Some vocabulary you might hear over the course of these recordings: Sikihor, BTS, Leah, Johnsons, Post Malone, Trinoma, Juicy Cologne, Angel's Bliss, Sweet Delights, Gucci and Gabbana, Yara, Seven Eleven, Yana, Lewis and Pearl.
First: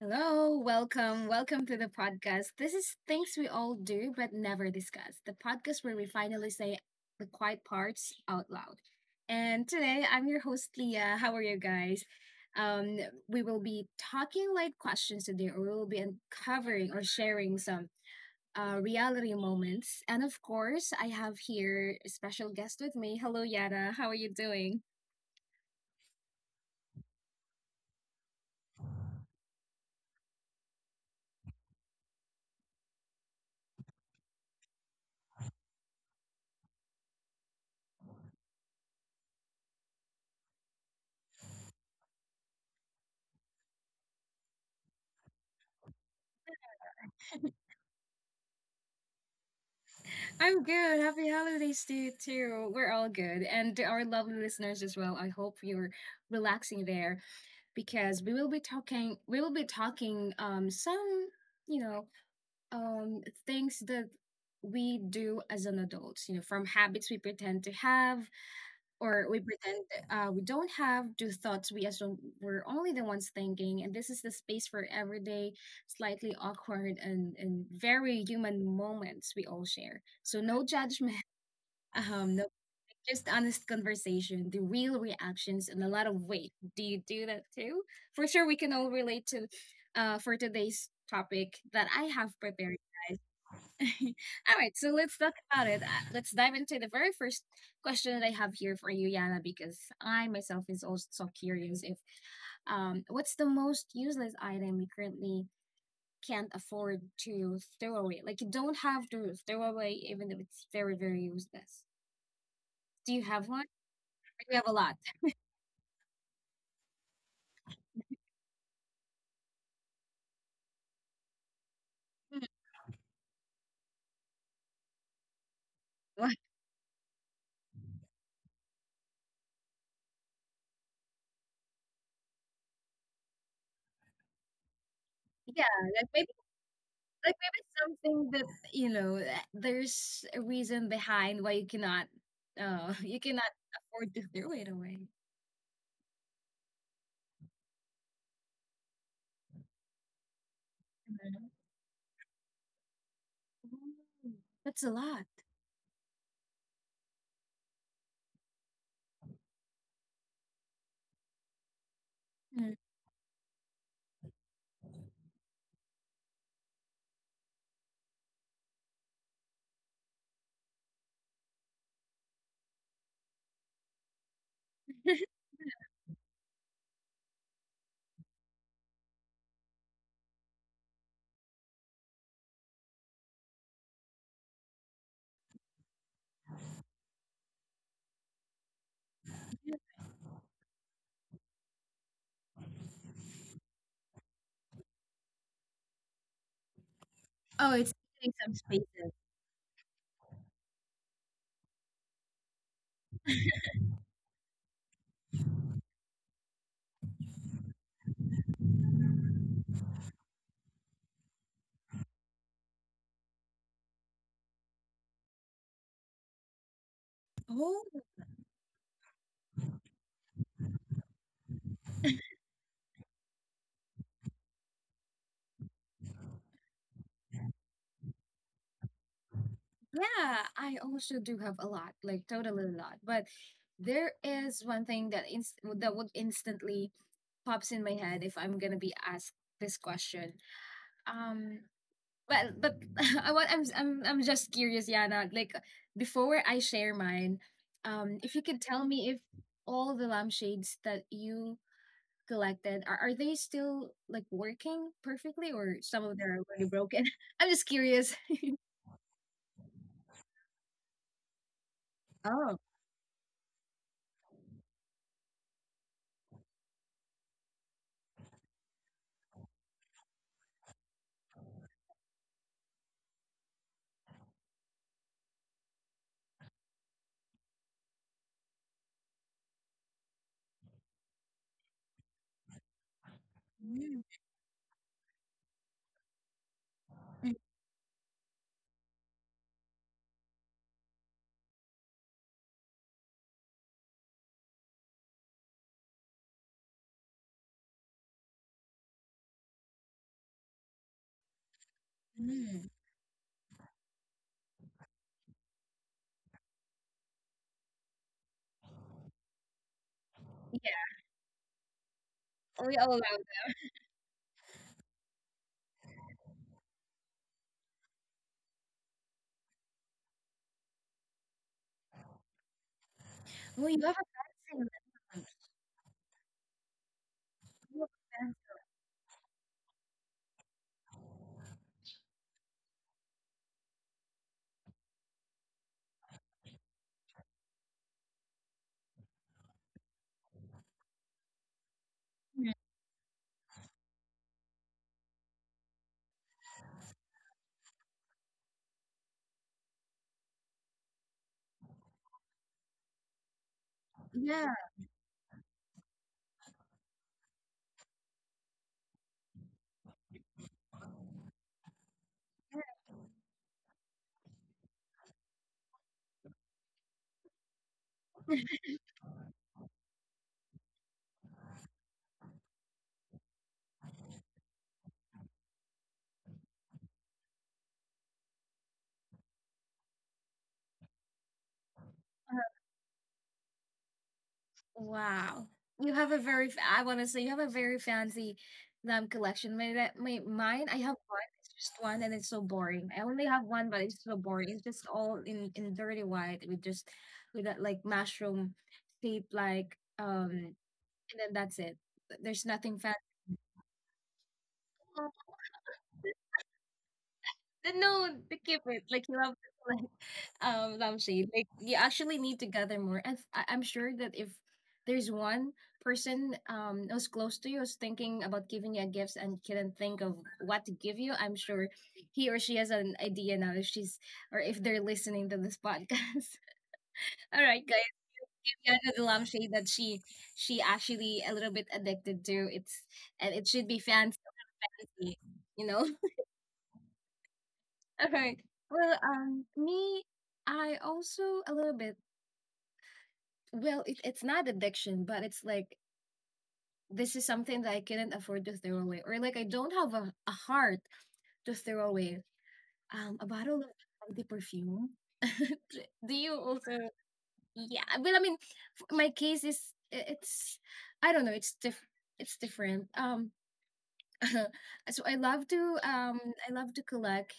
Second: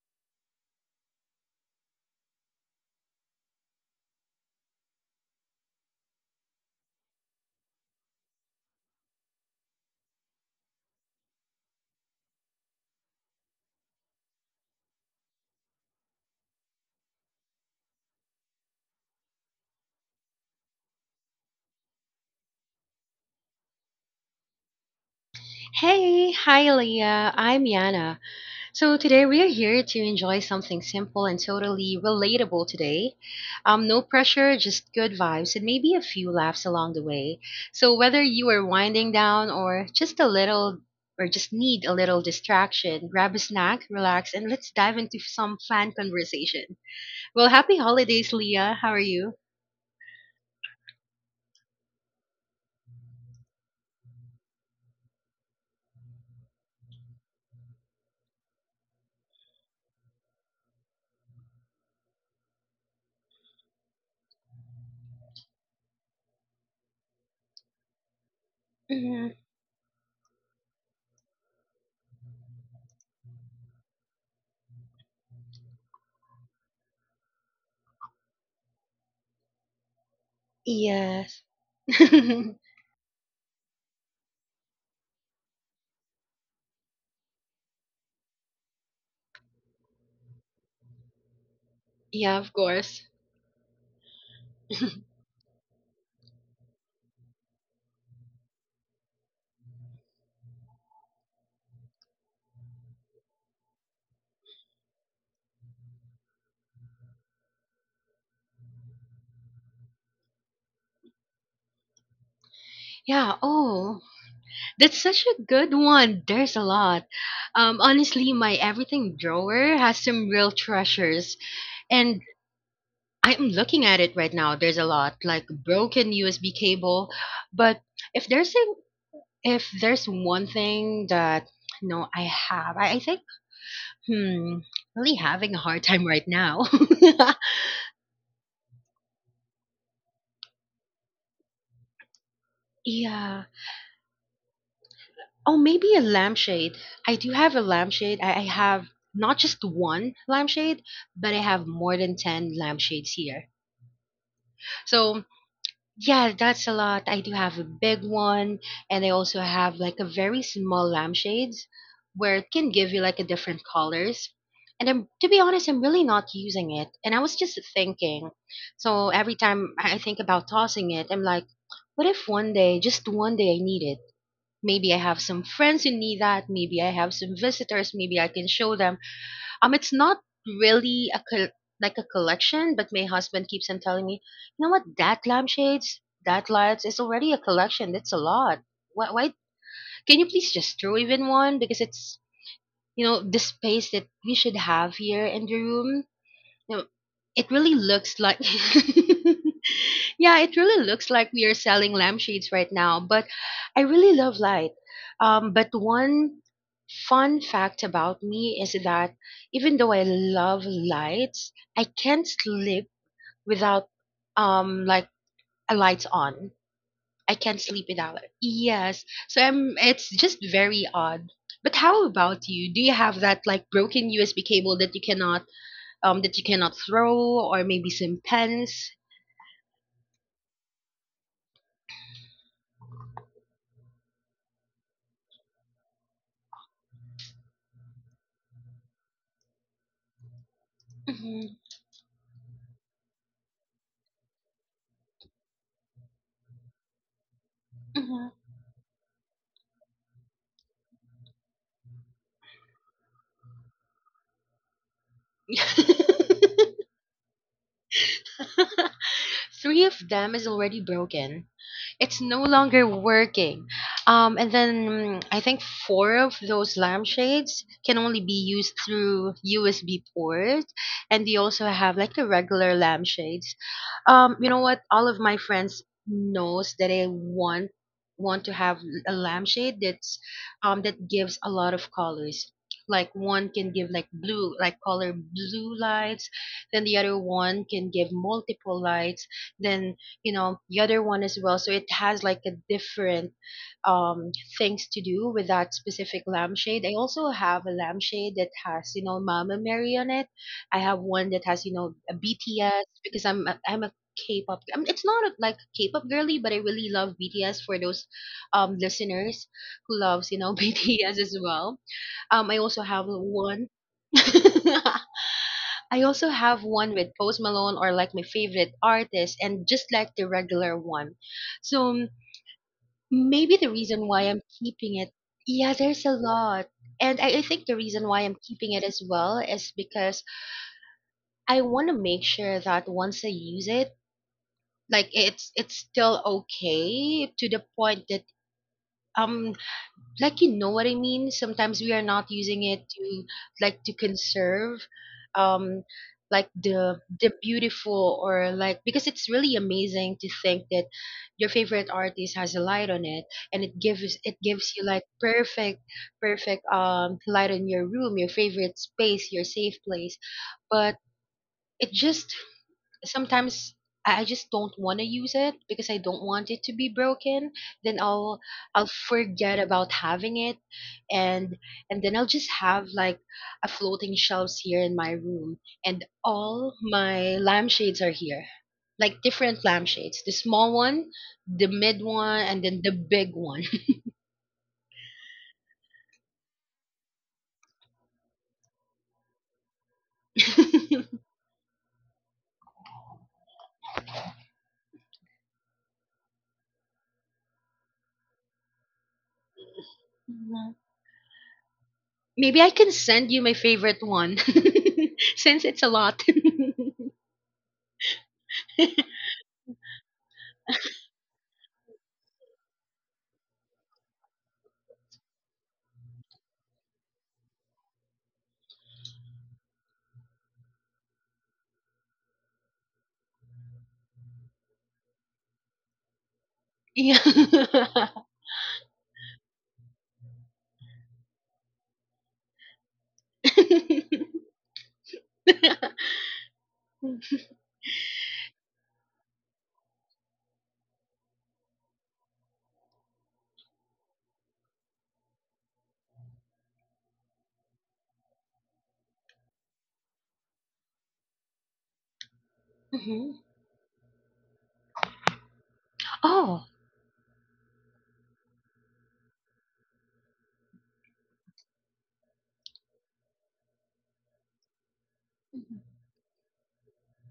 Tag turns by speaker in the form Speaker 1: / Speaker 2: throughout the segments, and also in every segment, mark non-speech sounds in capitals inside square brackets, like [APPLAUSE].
Speaker 1: Hello, welcome to the podcast. This is things we all do but never discuss. The podcast where we finally say the quiet parts out loud. And today I'm your host Leah. How are you guys? Um, we will be talking like questions today, or we will be uncovering or sharing some reality moments. And of course, I have here a special guest with me. Hello, Yara. How are you doing?
Speaker 2: Hey, hi Leah, I'm Yana. So today we are here to enjoy something simple and totally relatable today. No pressure, just good vibes and maybe a few laughs along the way. So whether you are winding down or just need a little distraction, grab a snack, relax, and let's dive into some fun conversation. Well, happy holidays, Leah. How are you?
Speaker 1: I'm good. Happy holidays to you too. We're all good. And to our lovely listeners as well. I hope you're relaxing there because we will be talking some, you know, um things that we do as an adult, from habits we pretend to have or
Speaker 2: Mhm.
Speaker 1: we pretend we don't have to thoughts we assume we're only the ones thinking. And this is the space for everyday, slightly awkward, and very human moments we all share. So no judgment,
Speaker 2: Yes. [LAUGHS]
Speaker 1: no, just honest conversation, the real reactions, and a lot of weight. Do you do that too? For sure, we can all relate to, for today's topic that I have
Speaker 2: Yeah, of
Speaker 1: prepared,
Speaker 2: course.
Speaker 1: guys. [LAUGHS] All right, so
Speaker 2: [LAUGHS]
Speaker 1: let's talk about it. Let's dive into the very first question that I have here for you, Yana, because I myself is also curious if what's the most useless item you currently can't afford to throw away? Like you don't have to throw away, even if it's very, very useless. Do you
Speaker 2: Yeah,
Speaker 1: have one? Or
Speaker 2: oh,
Speaker 1: do you have a lot?
Speaker 2: that's such a good one. There's a lot. Honestly, my everything drawer has some real treasures, and
Speaker 1: Mm,
Speaker 2: I'm looking at it right now. There's a lot, like broken
Speaker 1: [LAUGHS]
Speaker 2: USB cable. But if there's a, if there's one thing that no, I have. I think hmm, really having a
Speaker 1: yeah,
Speaker 2: hard time
Speaker 1: like maybe
Speaker 2: right now.
Speaker 1: like maybe something that there's a reason behind why you cannot [LAUGHS]
Speaker 2: [LAUGHS]
Speaker 1: you
Speaker 2: Yeah.
Speaker 1: cannot afford to throw it away.
Speaker 2: Oh, maybe a lampshade. I do have a lampshade. I have not just one lampshade, but I
Speaker 1: Mhm.
Speaker 2: have more than 10 lampshades here.
Speaker 1: Ooh, that's a
Speaker 2: So
Speaker 1: lot.
Speaker 2: yeah, that's a lot. I do have a big one, and I also have like a very small lampshades where it can
Speaker 1: Mm.
Speaker 2: give you like a different colors. And I'm, to be honest, I'm really not using it. And I was just thinking. So every time I think about tossing it, I'm like, what if one day, just one day, I need it? Maybe I have
Speaker 1: [LAUGHS]
Speaker 2: some friends who need that. Maybe I have some visitors. Maybe I can show them. It's not really a col- like a collection, but my husband keeps on telling me, you know what, that lampshades, that lights is already a collection. That's a lot. Why, why? Can you please just throw even one? Because it's you know the space that we should have here in the room, no, it
Speaker 1: Oh,
Speaker 2: really
Speaker 1: it's
Speaker 2: looks
Speaker 1: taking
Speaker 2: like
Speaker 1: some
Speaker 2: [LAUGHS]
Speaker 1: spaces.
Speaker 2: yeah, it really looks like we are selling lampshades right now. But I really love light. But one fun fact about me is that even though I love lights, I can't sleep without like a lights on. I can't sleep
Speaker 1: Oh,
Speaker 2: without it. Yes. So I'm it's just very odd. But how about you? Do you have that like broken USB cable that you cannot throw, or maybe some pens.
Speaker 1: yeah, I also do have a lot, like totally a lot. But there is one thing that inst that would instantly pops in my head if I'm gonna be asked this question.
Speaker 2: Mhm,
Speaker 1: Um, Well, but [LAUGHS] I want I'm just curious, Yana. Like before I share mine,
Speaker 2: mhm.
Speaker 1: if you could tell me if all the lampshades that you collected are they still like working perfectly, or some of them are already
Speaker 2: [LAUGHS]
Speaker 1: broken? [LAUGHS] I'm just curious.
Speaker 2: Three of them is already broken. It's no
Speaker 1: Oh.
Speaker 2: longer working. I think four of those lampshades can only be used through USB port, and they also have like the regular lampshades. You know what? All of my friends knows that I want to have a lampshade that's that gives a lot of colors. Like one can give
Speaker 1: Mm,
Speaker 2: like blue, like color blue lights, then the other one can give multiple lights, then you know the other one as well, so it has like a different um things to do with that specific lampshade. I also have a lampshade that has you know Mama Mary on it. I have one that has you know a
Speaker 1: mhm.
Speaker 2: BTS, because I'm a k-pop, I mean, it's not a, like k-pop girly, but I really love BTS for those listeners who loves you know [LAUGHS]
Speaker 1: Yeah,
Speaker 2: BTS as well. Um, I
Speaker 1: we
Speaker 2: also
Speaker 1: all love.
Speaker 2: have one [LAUGHS] I also have one with Post Malone or like my favorite artist and just like the regular one. So maybe the
Speaker 1: Well, you have a
Speaker 2: reason why I'm
Speaker 1: fancy one.
Speaker 2: keeping it, yeah, there's a lot. And I think the
Speaker 1: You
Speaker 2: reason why
Speaker 1: have
Speaker 2: I'm
Speaker 1: a
Speaker 2: keeping it as well is because I want to make sure that once I use it, like it's still okay to the point that um like you know what I mean. Sometimes we are not
Speaker 1: fancy
Speaker 2: using it to like to conserve, um, like the beautiful or like because it's really amazing to think that your favorite artist has a light on it, and it
Speaker 1: one.
Speaker 2: gives you like perfect perfect light in your room, your favorite space, your safe place, but it just sometimes I just don't want to use it because I don't want it to be broken. Then I'll forget about having it, and and then I'll just have like a floating shelves here in my room, and all my lampshades are here, like different lampshades. The small one, the mid one, and then the big one. [LAUGHS]
Speaker 1: Wow. You have a very f I wanna say you have a very fancy, collection. My that my mine, I have one, it's just one and it's so boring. I only have one, but it's so boring. It's just all in dirty white with that, like, mushroom shape, like,
Speaker 2: Mhm.
Speaker 1: and then that's it. There's
Speaker 2: Maybe I
Speaker 1: nothing
Speaker 2: can
Speaker 1: fancy.
Speaker 2: send you my favorite one [LAUGHS] since it's a lot.
Speaker 1: No, no, to keep it, like, you have lampshade, like, you actually need to gather more. And I'm sure that if there's one person who's close to you who's thinking about giving you a gift and couldn't think of what to give you, I'm sure he or she has an idea now. If she's or if they're listening to this podcast.
Speaker 2: [LAUGHS] Yeah.
Speaker 1: [LAUGHS] All right, guys. Yeah, the lampshade that she actually a little bit addicted to, it's — and it should be fancy, you know.
Speaker 2: [LAUGHS]
Speaker 1: [LAUGHS] All right. Well, me, I also a little bit. Well, it, it's not addiction, but it's like this is something that I couldn't afford to throw away, or like I don't have a heart to throw away. A
Speaker 2: Hmm.
Speaker 1: bottle of the perfume. [LAUGHS] D- Do you
Speaker 2: Oh.
Speaker 1: also? Yeah, well, I mean, my case is, it's, I don't know. It's different. [LAUGHS] So I love to collect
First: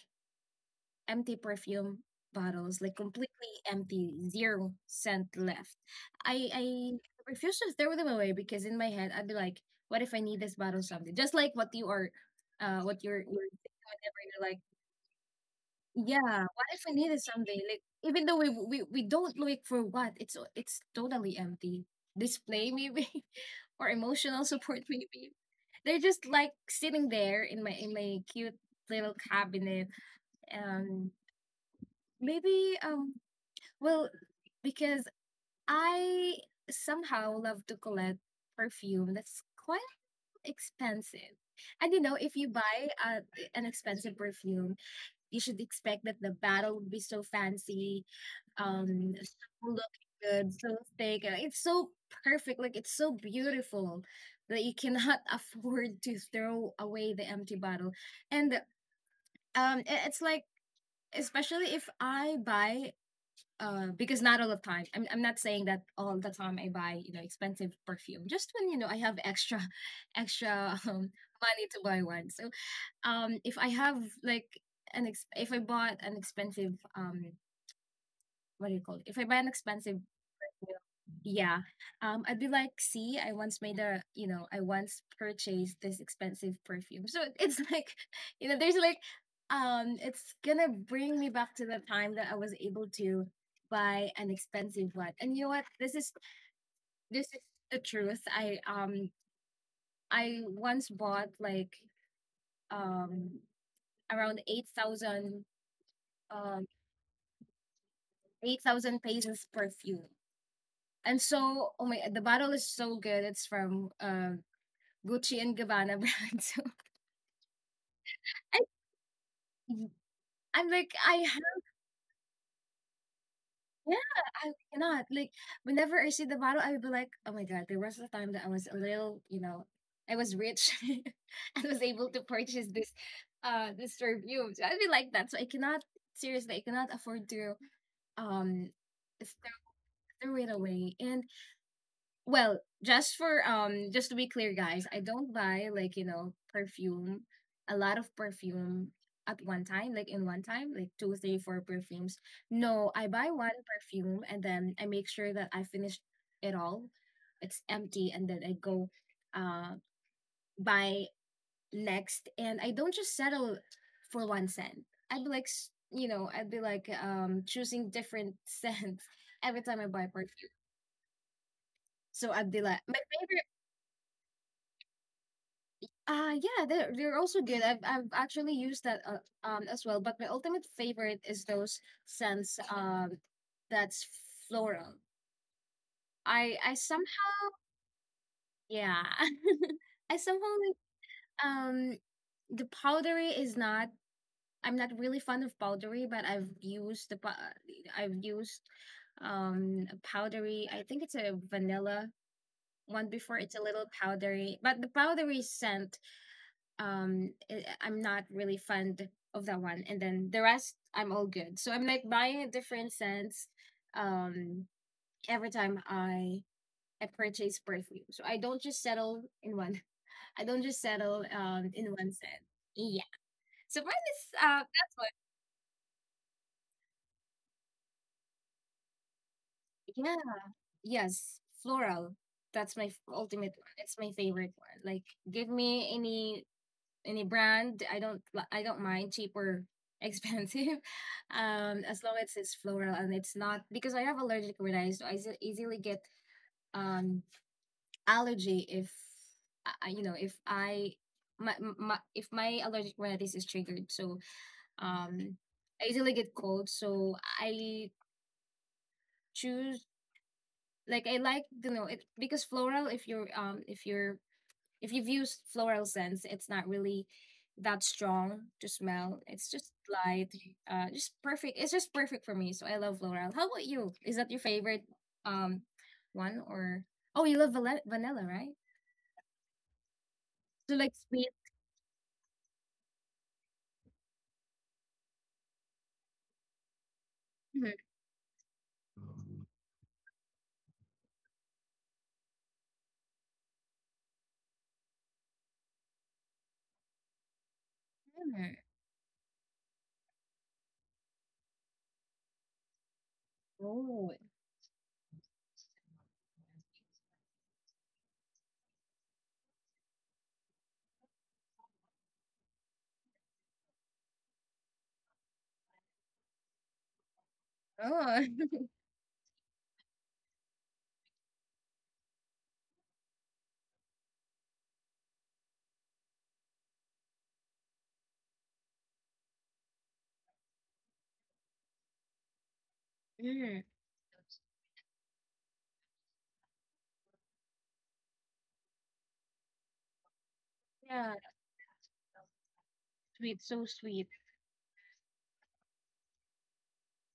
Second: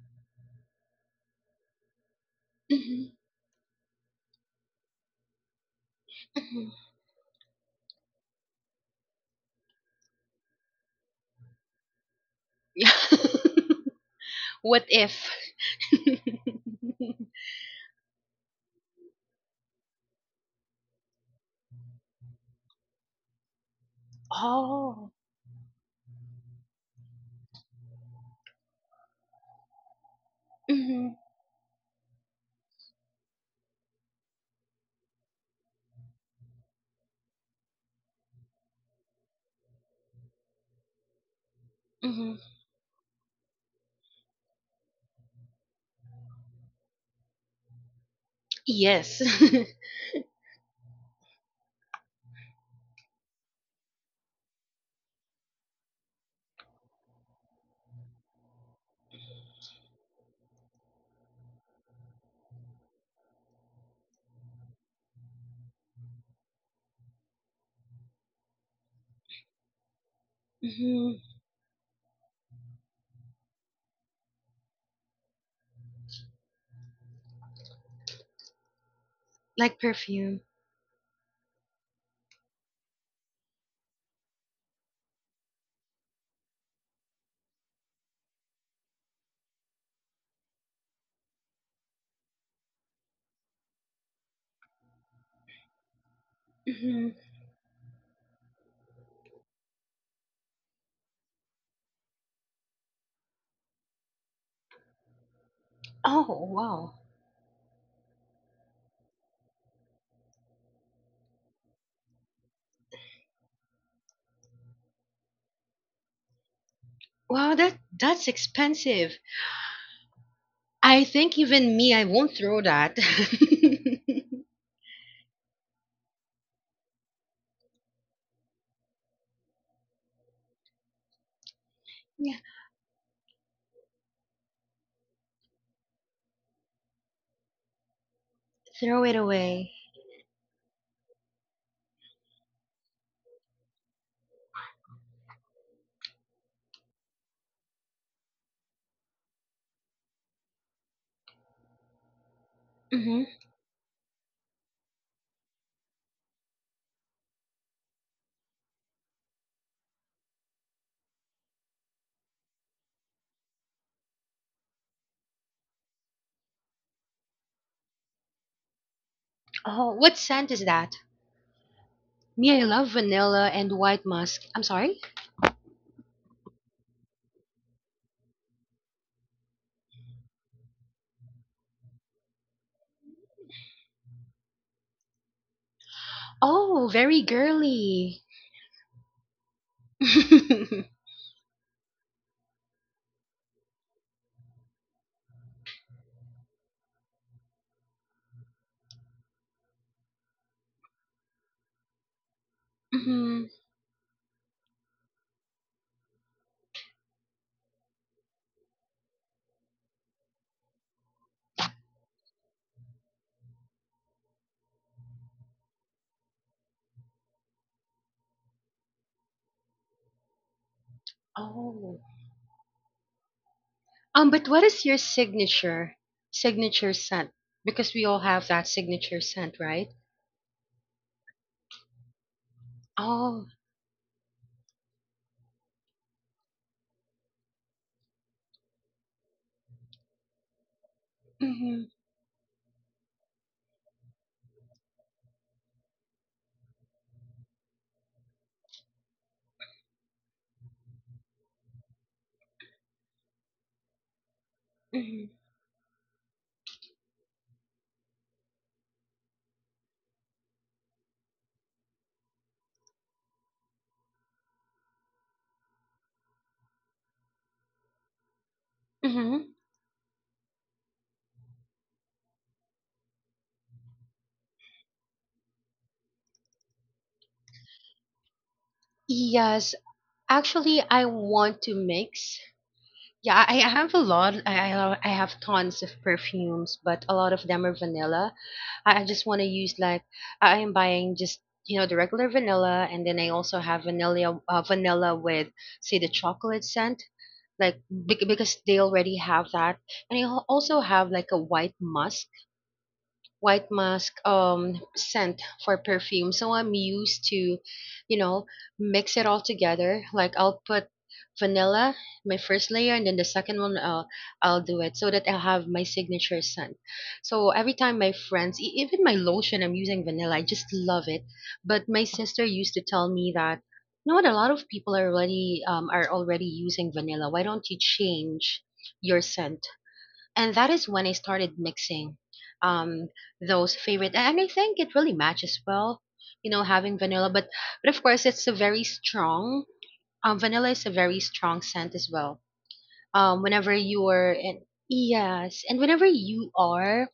Speaker 1: empty perfume bottles, like
Speaker 2: Hmm.
Speaker 1: completely empty, zero scent left. I
Speaker 2: Hmm. [LAUGHS]
Speaker 1: refuse to throw them away because in my head I'd be like, what if I need this bottle someday? Just like what you are,
Speaker 2: Yeah.
Speaker 1: what you're thinking whenever you're like,
Speaker 2: What if?
Speaker 1: yeah, what if
Speaker 2: [LAUGHS]
Speaker 1: I need it someday? Like even though we don't look for what it's totally empty. Display maybe, [LAUGHS] or emotional support
Speaker 2: Oh.
Speaker 1: maybe. They're just like sitting there in my cute little cabinet. Um,
Speaker 2: Hmm.
Speaker 1: Maybe, well, because I somehow love to collect perfume that's quite expensive. And you know, if
Speaker 2: Hmm.
Speaker 1: you buy an expensive perfume, you should expect that the bottle would be so fancy,
Speaker 2: Yes.
Speaker 1: so
Speaker 2: [LAUGHS]
Speaker 1: looking good, so thick. It's so perfect, like it's so beautiful that you cannot [LAUGHS] afford to throw away the empty bottle. And it's like, especially if I buy, because not all the time. I'm not saying that all the time I buy, expensive perfume. Just when, I have extra, [LAUGHS] extra,
Speaker 2: Hmm.
Speaker 1: money to buy one. So, if I have like if I bought an expensive, what do you call it? If I buy an
Speaker 2: Like
Speaker 1: expensive,
Speaker 2: perfume.
Speaker 1: yeah. Yeah. I'd be like, see, I once made a, you know, I once purchased this expensive perfume. So it's like, [LAUGHS] there's like, it's gonna bring me back to the time that I was able to buy an expensive one. And you know what? This is
Speaker 2: Hmm.
Speaker 1: this is the truth. I once bought like um around
Speaker 2: Oh.
Speaker 1: um
Speaker 2: Wow.
Speaker 1: eight thousand pesos perfume. And so, oh my, the bottle is so good. It's from Gucci and Gabbana brand. [LAUGHS]
Speaker 2: Wow, that that's expensive.
Speaker 1: So I'm like,
Speaker 2: I
Speaker 1: I have,
Speaker 2: think even me, I won't throw that.
Speaker 1: yeah, I cannot. Like, whenever I see the bottle, I would be like, oh my God, there was a time that I was a little, I was rich [LAUGHS] and was able to
Speaker 2: [LAUGHS] Yeah,
Speaker 1: purchase this perfume. So I'd be like that. So I cannot, seriously, I cannot afford to, um,
Speaker 2: throw it
Speaker 1: throw,
Speaker 2: away.
Speaker 1: throw it away. And, well, just for just to be clear, guys, I don't buy, like, perfume, a lot of perfume at one time, like in one time, like two, three, four perfumes. No, I
Speaker 2: Hmm.
Speaker 1: buy one perfume and then I make sure that I finish it all. It's empty and then I go uh buy next, and I don't just settle for one scent. I'd be like, choosing different [LAUGHS] scents every time I
Speaker 2: Oh,
Speaker 1: buy
Speaker 2: what
Speaker 1: perfume.
Speaker 2: scent is that?
Speaker 1: So I'd
Speaker 2: Me,
Speaker 1: be
Speaker 2: I
Speaker 1: like,
Speaker 2: love
Speaker 1: my favorite.
Speaker 2: vanilla and white musk. I'm sorry.
Speaker 1: Yeah, they're also good. I've actually used that, as well. But my ultimate favorite is those scents, that's floral. I
Speaker 2: Oh, very
Speaker 1: somehow,
Speaker 2: girly.
Speaker 1: yeah.
Speaker 2: [LAUGHS]
Speaker 1: [LAUGHS] I somehow like,
Speaker 2: Mhm.
Speaker 1: um the powdery is not. I'm not really fond of powdery, but I've used I've used a powdery. I think it's a vanilla one before. It's a little powdery, but the powdery scent, am not really fond of that one. And then the rest I'm all good, so I'm like buying a different scents, um every time I purchase perfume. So I don't just settle in one. [LAUGHS] I don't just settle, in
Speaker 2: Oh.
Speaker 1: one scent. Yeah, so mine is,
Speaker 2: But what is
Speaker 1: that's
Speaker 2: your
Speaker 1: what.
Speaker 2: signature scent? Because we all have that signature scent, right?
Speaker 1: Yeah. Yes, floral, that's my
Speaker 2: Oh.
Speaker 1: ultimate one, it's my favorite one. Like, give me any brand. I don't mind cheap or expensive, [LAUGHS]
Speaker 2: Mm-hmm,
Speaker 1: as long as it's floral. And it's not, because I have allergic rhinitis, so I easily get um allergy if I, I- you know if I my, my if my allergic rhinitis is triggered. So,
Speaker 2: mm-hmm,
Speaker 1: um, I easily get cold. So I choose, like, I like, you know, it because floral. If you're, if you've used floral scents, it's not really that strong to smell. It's
Speaker 2: mm-hmm.
Speaker 1: just light, just perfect. It's just perfect for me. So I love floral. How about you? Is that your favorite, um one, or, oh, you love vanilla, right?
Speaker 2: Yes.
Speaker 1: So
Speaker 2: Actually,
Speaker 1: like
Speaker 2: I
Speaker 1: sweet.
Speaker 2: want to mix. Yeah, I have a lot. I have tons of perfumes, but a lot of them
Speaker 1: Mhm.
Speaker 2: are vanilla. I just want to use like I am buying just you know the regular vanilla, and then I also have vanilla vanilla with say the chocolate scent. Like
Speaker 1: Mm.
Speaker 2: because they already have that, and you also have like a white musk white
Speaker 1: Oh,
Speaker 2: musk um scent for perfume. So I'm used to you know mix it all together, like I'll put vanilla my first layer, and then the second one I'll do it so that I'll have my signature scent. So every time
Speaker 1: oh,
Speaker 2: my friends even my lotion, I'm using vanilla. I just love it. But my sister used to tell me that you know what a lot of people are already using vanilla, why don't you change your scent? And that is when I started mixing um
Speaker 1: [LAUGHS] mm.
Speaker 2: those favorite, and I think it really matches well you know having vanilla, but of course it's a very strong vanilla is a
Speaker 1: Yeah,
Speaker 2: very strong scent as well
Speaker 1: sweet, so
Speaker 2: whenever you
Speaker 1: sweet.
Speaker 2: are in yes, and whenever you are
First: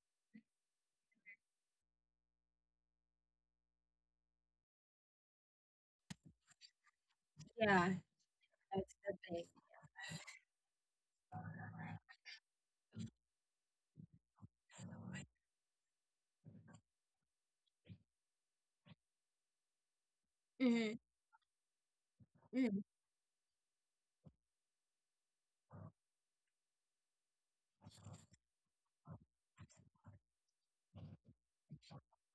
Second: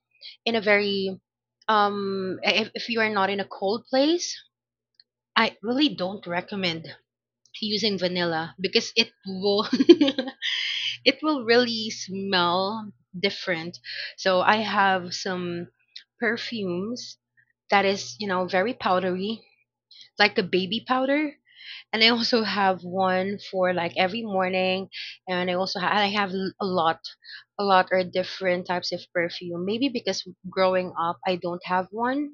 Speaker 2: in a very if you are not in a cold place, I really don't recommend
Speaker 1: Yeah,
Speaker 2: using vanilla because
Speaker 1: that's
Speaker 2: it
Speaker 1: the thing.
Speaker 2: will [LAUGHS] it will really smell different. So I have some perfumes that is, you know, very powdery, like a baby
Speaker 1: Mm-hmm.
Speaker 2: powder, and I also
Speaker 1: Mm.
Speaker 2: have one for like every morning, and I have a lot or different types of perfume. Maybe because growing up I don't have one,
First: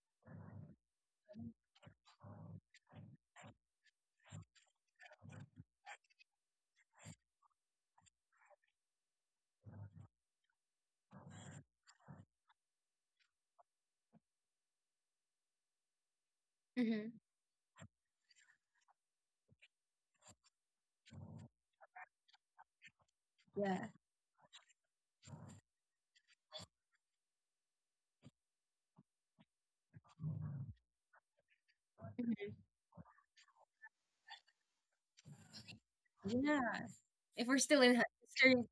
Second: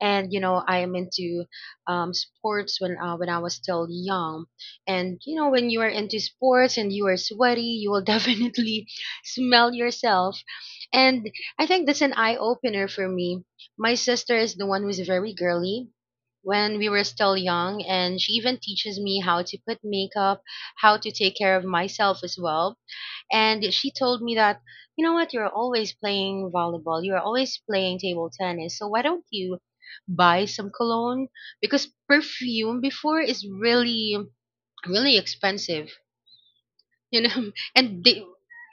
Speaker 2: and you know I am into sports when I was still young, and you know when you are into sports and you are sweaty, you will [LAUGHS] definitely smell yourself, and I think that's an eye opener for me. My sister is the one who's very girly when we were
Speaker 1: Mhm.
Speaker 2: still young, and she even teaches me how to put makeup, how to take care of myself as well. And
Speaker 1: Yeah,
Speaker 2: she told me that you know what, you're always playing volleyball, you're always playing table tennis, so why don't you buy some cologne? Because
Speaker 1: mhm.
Speaker 2: perfume before is really really expensive
Speaker 1: Yeah.
Speaker 2: you
Speaker 1: If
Speaker 2: know.
Speaker 1: we're
Speaker 2: [LAUGHS]
Speaker 1: still in hi-
Speaker 2: And they
Speaker 1: still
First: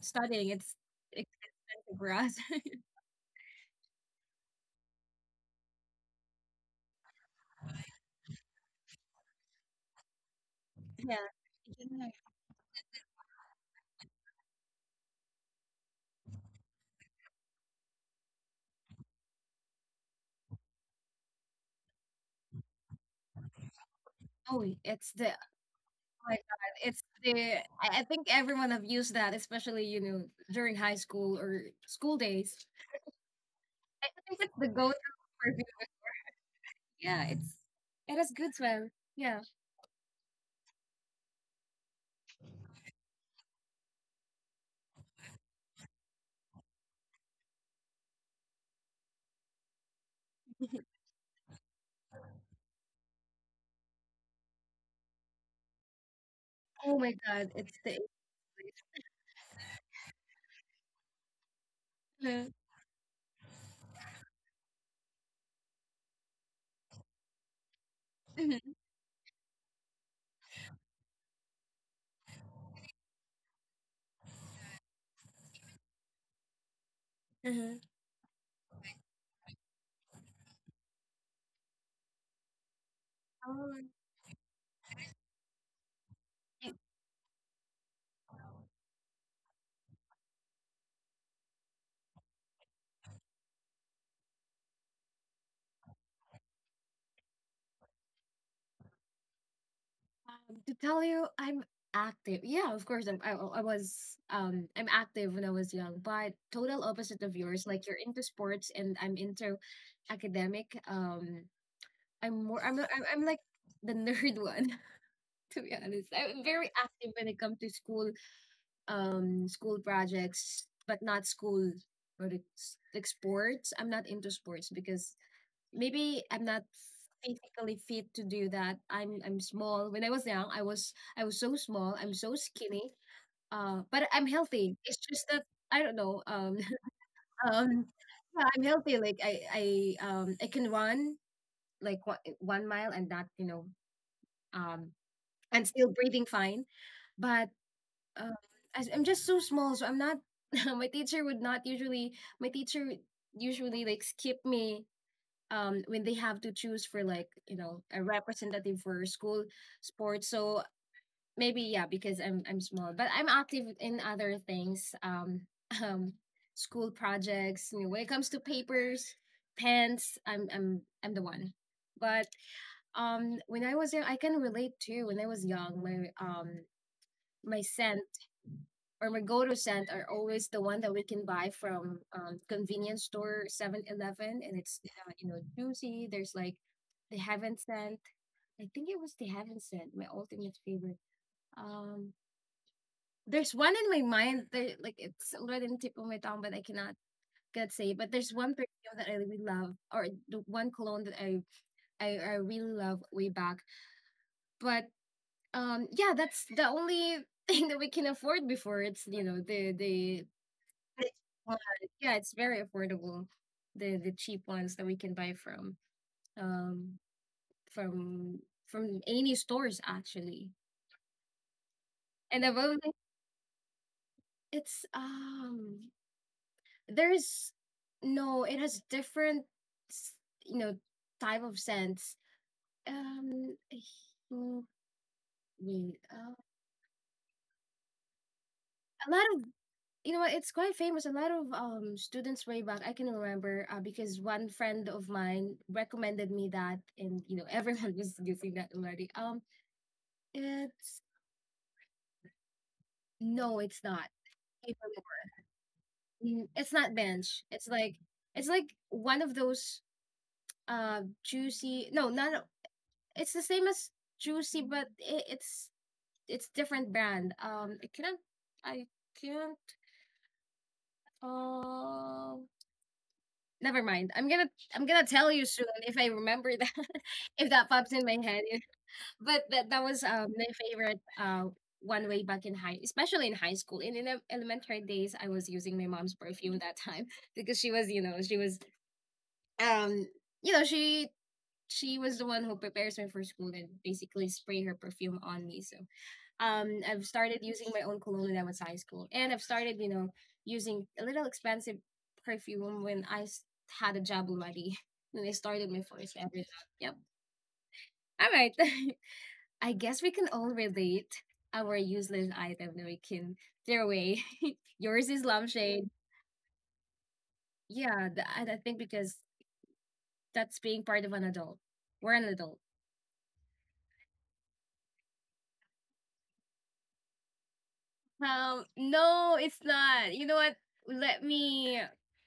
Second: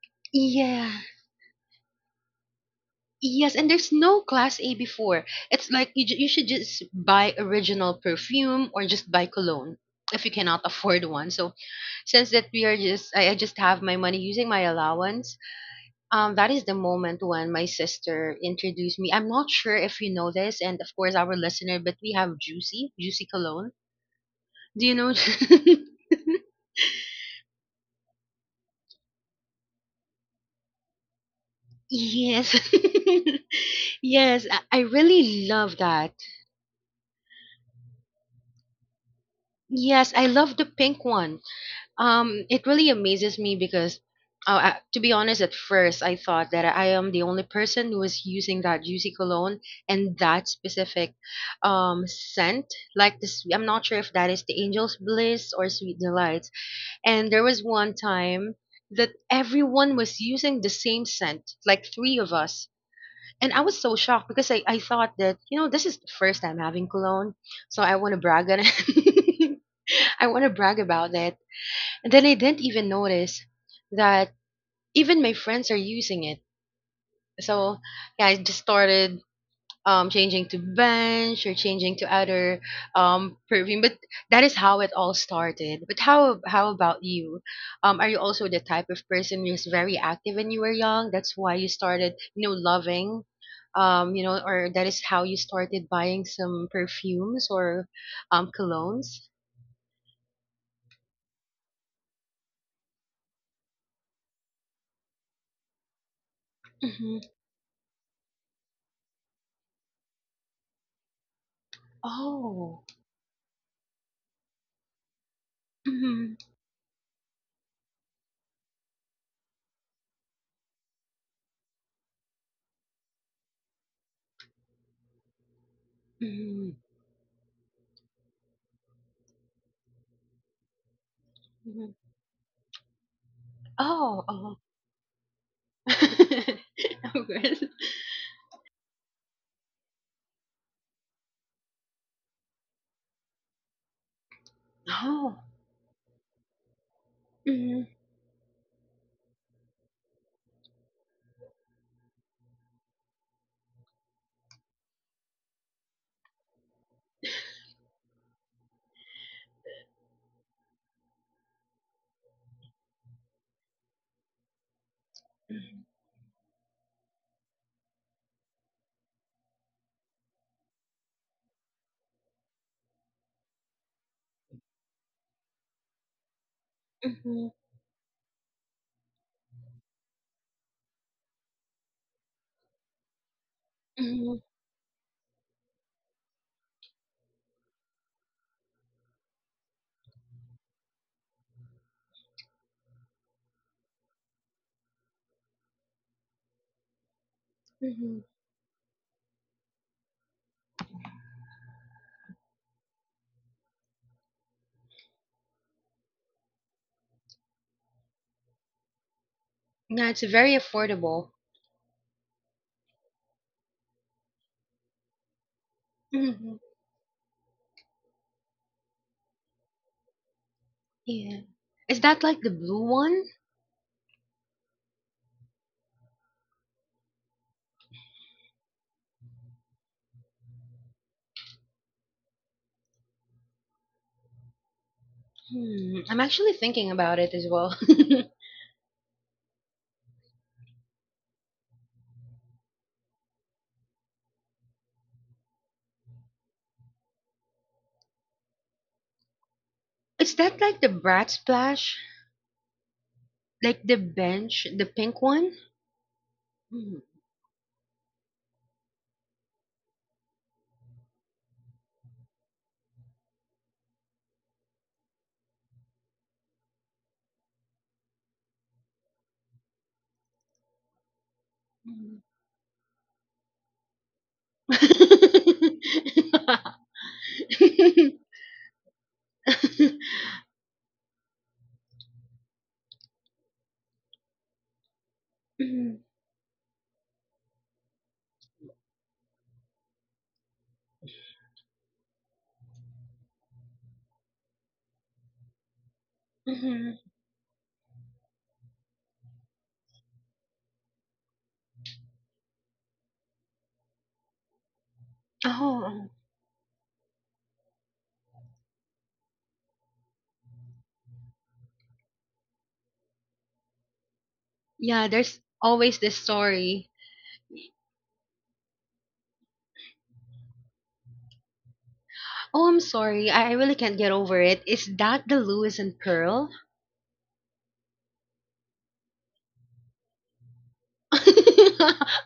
Speaker 1: studying, it's
Speaker 2: yeah.
Speaker 1: expensive for us.
Speaker 2: Yes, and there's no class A before. It's like you, you should just buy original perfume or just buy cologne if you cannot afford
Speaker 1: Yeah.
Speaker 2: one. So
Speaker 1: Yeah.
Speaker 2: since that we are just I just have my money using my allowance, that is the moment when my sister introduced me. I'm not sure if you know this and of course our listener, but we have Juicy Cologne.
Speaker 1: Oh,
Speaker 2: Do you
Speaker 1: it's
Speaker 2: know
Speaker 1: the Oh
Speaker 2: [LAUGHS]
Speaker 1: my God, I think everyone have used that, especially, you know, during high school or school
Speaker 2: yes.
Speaker 1: days.
Speaker 2: [LAUGHS]
Speaker 1: I think
Speaker 2: Yes,
Speaker 1: it's the
Speaker 2: I
Speaker 1: go-to
Speaker 2: really
Speaker 1: perfume.
Speaker 2: love that.
Speaker 1: Yeah, it's — it has good smell. Yeah.
Speaker 2: Yes, I love the pink one. It really amazes me because, to be honest, at first I thought that I am the only person who is using that juicy cologne and that specific scent. Like this, I'm not sure if that is the Angel's Bliss or Sweet Delights.
Speaker 1: Oh my
Speaker 2: And there
Speaker 1: God,
Speaker 2: was
Speaker 1: it's
Speaker 2: one
Speaker 1: the
Speaker 2: time that everyone was using the same scent, like three of
Speaker 1: Yeah.
Speaker 2: us. And I was so shocked because I thought that, you know, this is the first time having cologne, so I want to brag on
Speaker 1: Mhm.
Speaker 2: it. [LAUGHS] I want to brag about that, and then I didn't even notice that even my friends are using it.
Speaker 1: Mhm.
Speaker 2: So yeah, I just started changing to bench or changing to other
Speaker 1: Oh,
Speaker 2: perfume. But that is how it all started. But
Speaker 1: I-
Speaker 2: how about you? Are you also the type of person who's very active when you were young? That's why you started, you know, loving. You know, or that is how you started buying some perfumes or colognes.
Speaker 1: to tell you, I'm active. Yeah, of course, I'm active when I was young, but total opposite
Speaker 2: Hmm.
Speaker 1: of yours. Like, you're into sports, and I'm into academic. I'm more I'm
Speaker 2: Oh.
Speaker 1: a- I'm, I'm like the nerd [LAUGHS] one, to be honest.
Speaker 2: Hmm.
Speaker 1: I'm very active when it comes to school, school projects, but not school projects like sports. I'm not into sports because maybe I'm not
Speaker 2: Hmm.
Speaker 1: physically fit to do that. I'm small. When I was young, I was so small. I'm so skinny. But I'm
Speaker 2: Oh, oh.
Speaker 1: healthy. It's just that I don't know.
Speaker 2: [LAUGHS] Of
Speaker 1: [LAUGHS]
Speaker 2: course.
Speaker 1: Um, yeah, I'm healthy. Like I I can run like 1 mile and not um
Speaker 2: Oh.
Speaker 1: and still breathing fine. But
Speaker 2: Mhm,
Speaker 1: um, I'm just so small, so I'm not. [LAUGHS] My teacher would not usually. My teacher would usually like skip me when they have to choose for like you know a representative for school sports. So maybe yeah, because I'm small, but I'm active in other things. [LAUGHS] Um, School projects. You know, when it comes to papers, pens, I'm the one. But When I was young, I can relate too. When I was young,
Speaker 2: mhm,
Speaker 1: my scent or my go-to scent are always the one that we can buy from convenience store 7-Eleven,
Speaker 2: mhm,
Speaker 1: and it's you know juicy, there's like the heaven scent. I think it was the heaven scent, my ultimate favorite. um there's one in my mind that like it's already in the tip of my tongue, but I cannot can't say, but
Speaker 2: mhm.
Speaker 1: there's one perfume that I really love or the one cologne that I really love way back. But Yeah, that's the only [LAUGHS] thing that we can afford before. It's you know the
Speaker 2: Yeah,
Speaker 1: the
Speaker 2: it's very
Speaker 1: But
Speaker 2: affordable.
Speaker 1: it's fun. Yeah, it's very affordable. The cheap ones that we can buy from
Speaker 2: Mhm,
Speaker 1: um from from any stores actually.
Speaker 2: yeah. Is that
Speaker 1: And
Speaker 2: like the
Speaker 1: above it,
Speaker 2: blue one?
Speaker 1: it's there's no, it has different s- you know type of scents. Um [SIGHS] mm, wait,
Speaker 2: Hmm. I'm actually thinking about it as well. [LAUGHS]
Speaker 1: A lot of You know what? It's quite famous. A lot of students way back I can remember because one friend of mine recommended me that, and you know everyone [LAUGHS] was using that already.
Speaker 2: Is that like the
Speaker 1: It's
Speaker 2: brat splash?
Speaker 1: no, it's
Speaker 2: Like the
Speaker 1: not.
Speaker 2: bench, the pink
Speaker 1: Papermore.
Speaker 2: one?
Speaker 1: Mm, it's not
Speaker 2: Mhm,
Speaker 1: bench. It's like one of those juicy. No, not. A- It's the same as juicy, but it's it's different brand. I can't. I can't.
Speaker 2: mhm.
Speaker 1: Um, never mind. I'm gonna tell you soon if I remember that,
Speaker 2: [LAUGHS]
Speaker 1: [LAUGHS] if that pops in my head. [LAUGHS] But that was my favorite one way back in high, especially in high school. In ele- elementary days, I was using my
Speaker 2: Mhm,
Speaker 1: mom's perfume that time [LAUGHS] because she was you know she was um you know she was the one who prepares me for school and basically spray her perfume on me. So
Speaker 2: mhm.
Speaker 1: I've started using my own cologne when I was high school, and I've started you know using a little expensive perfume when I s- had a job already, [LAUGHS] when I started my
Speaker 2: Oh.
Speaker 1: first ever job. Yep. All right. [LAUGHS] I guess we can all relate our useless item that we can throw away. [LAUGHS] Yours
Speaker 2: Yeah,
Speaker 1: is
Speaker 2: there's
Speaker 1: lampshade.
Speaker 2: always this story.
Speaker 1: Yeah, th- and I think because that's being part of an adult. We're an adult.
Speaker 2: Oh, I'm sorry. I really can't get over it. Is that the Lewis and Pearl?
Speaker 1: No, it's not. You know what? Let
Speaker 2: [LAUGHS]
Speaker 1: me,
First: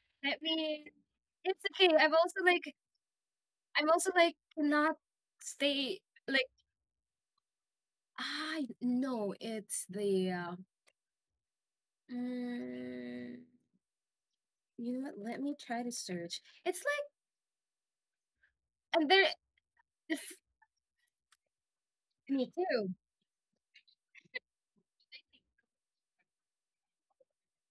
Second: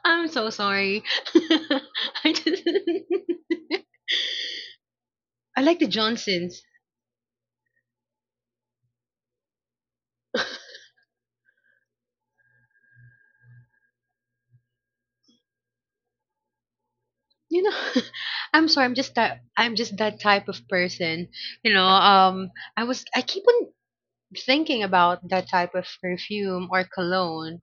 Speaker 2: I'm
Speaker 1: let
Speaker 2: so
Speaker 1: me.
Speaker 2: sorry. [LAUGHS]
Speaker 1: It's okay. I've
Speaker 2: I
Speaker 1: also
Speaker 2: just.
Speaker 1: like I'm also like cannot
Speaker 2: [LAUGHS] I like the
Speaker 1: stay like
Speaker 2: Johnsons.
Speaker 1: I know it's the mm, you know what? Let me try to search. It's
Speaker 2: You know, [LAUGHS] I'm sorry. I'm
Speaker 1: like and
Speaker 2: just
Speaker 1: there
Speaker 2: that I'm just
Speaker 1: it's
Speaker 2: that type of person.
Speaker 1: me too.
Speaker 2: I keep on thinking about that type of perfume or cologne.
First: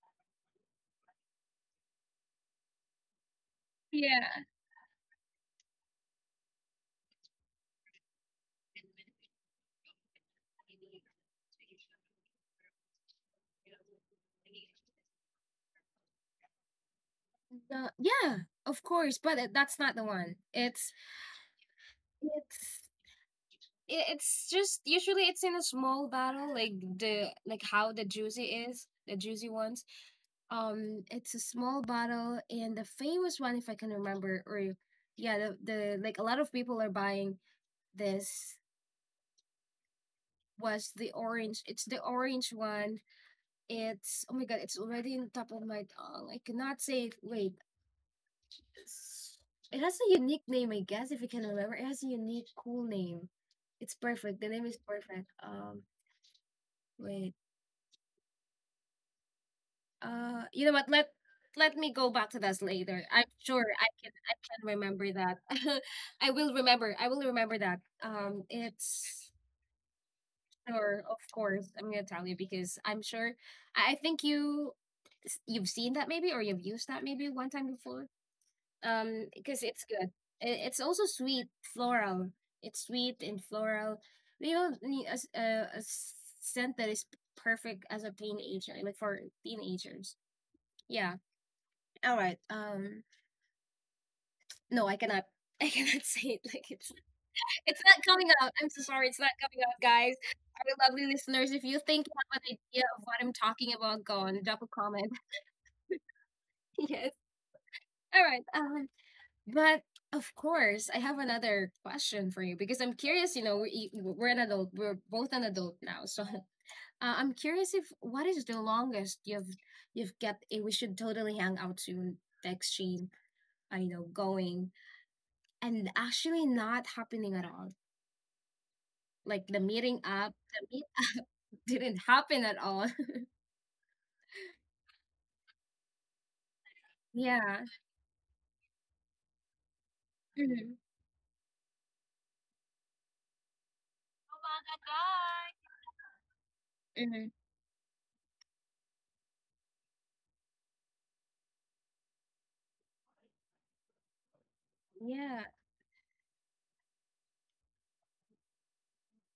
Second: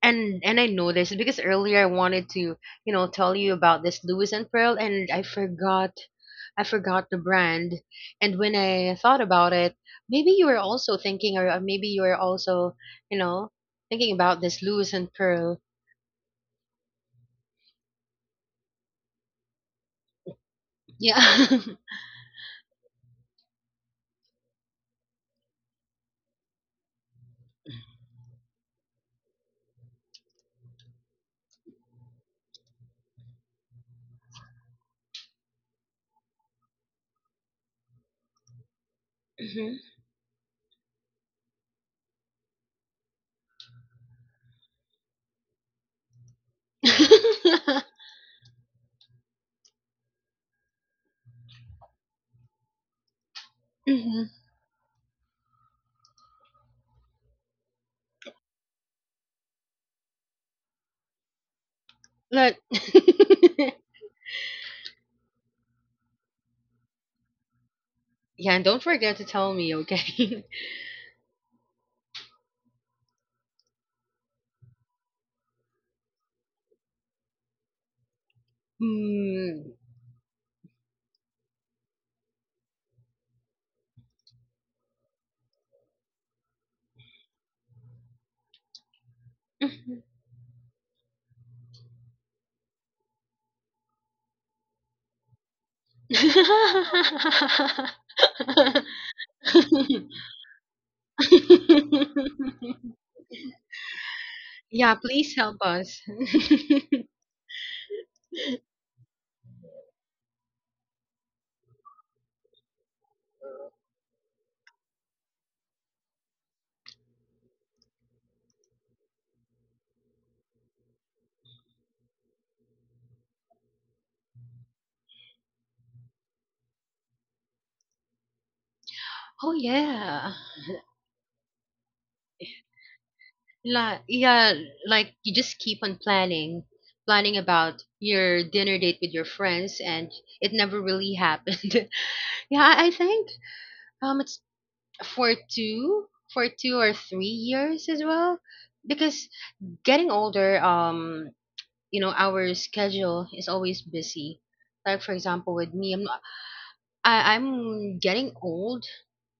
Speaker 2: And I know this because earlier I wanted to, tell you about this
Speaker 1: Yeah.
Speaker 2: Lewis and Pearl, and I forgot the brand. And when I thought about it, maybe you were also thinking, or maybe you were also, you know, thinking about this Lewis and Pearl.
Speaker 1: The, yeah, of course, but it- that's not the one.
Speaker 2: Yeah. [LAUGHS]
Speaker 1: It's I- it's just usually it's in a small bottle, like the like how the juicy is, the juicy ones. It's a small bottle, and the famous one, if I can remember, or yeah, the like a lot of people are buying this.
Speaker 2: Hmm.
Speaker 1: Was the orange? It's the orange one. It's oh my god, it's already on top of my tongue. I cannot say it. Wait,
Speaker 2: [LAUGHS]
Speaker 1: it has a unique name, I guess, if you can remember. It has a unique, cool name. It's
Speaker 2: Hmm.
Speaker 1: perfect. The name is perfect. Wait, you know what? Let me go back to
Speaker 2: But
Speaker 1: this later. I'm
Speaker 2: [LAUGHS]
Speaker 1: sure I can remember that. [LAUGHS] I will remember. I will remember that.
Speaker 2: yeah, and don't forget to
Speaker 1: It's
Speaker 2: tell me, okay?
Speaker 1: sure, of course. I'm gonna tell you because I'm sure. I think you s- you've seen that maybe or you've used that maybe one time before.
Speaker 2: [LAUGHS]
Speaker 1: Because
Speaker 2: Mm.
Speaker 1: it's good. I- It's also sweet, floral. It's sweet and floral. You know, ne- a s- scent that is perfect as a teenager, like for teenagers. Yeah. All right. No, I cannot. [LAUGHS] I cannot say it. Like it's not coming out. I'm so sorry. It's
Speaker 2: [LAUGHS]
Speaker 1: not coming out, guys. Our lovely listeners, if you think you have an idea of what I'm talking about, go on, drop a
Speaker 2: Yeah,
Speaker 1: comment.
Speaker 2: please help us.
Speaker 1: [LAUGHS] Yes. All right. But Of course, I have another question for you because I'm curious. You know, we're an adult. We're both an adult now, [LAUGHS] so I'm curious if what is the longest you've kept a we should totally hang out soon text chain. I know going and actually not happening at all.
Speaker 2: [LAUGHS]
Speaker 1: Like
Speaker 2: Oh,
Speaker 1: the meeting
Speaker 2: yeah.
Speaker 1: up, the meet up [LAUGHS] didn't happen at all. [LAUGHS]
Speaker 2: Like, yeah, like you just keep on planning
Speaker 1: Yeah.
Speaker 2: about your dinner date with your friends, and it never
Speaker 1: hmm
Speaker 2: really happened. [LAUGHS] Yeah, I think it's for
Speaker 1: Kumakagat.
Speaker 2: two, for two or
Speaker 1: Hmm
Speaker 2: three years as well, because getting older, our schedule is always busy. Like for
Speaker 1: Yeah.
Speaker 2: example, with me, I'm not, I'm getting old,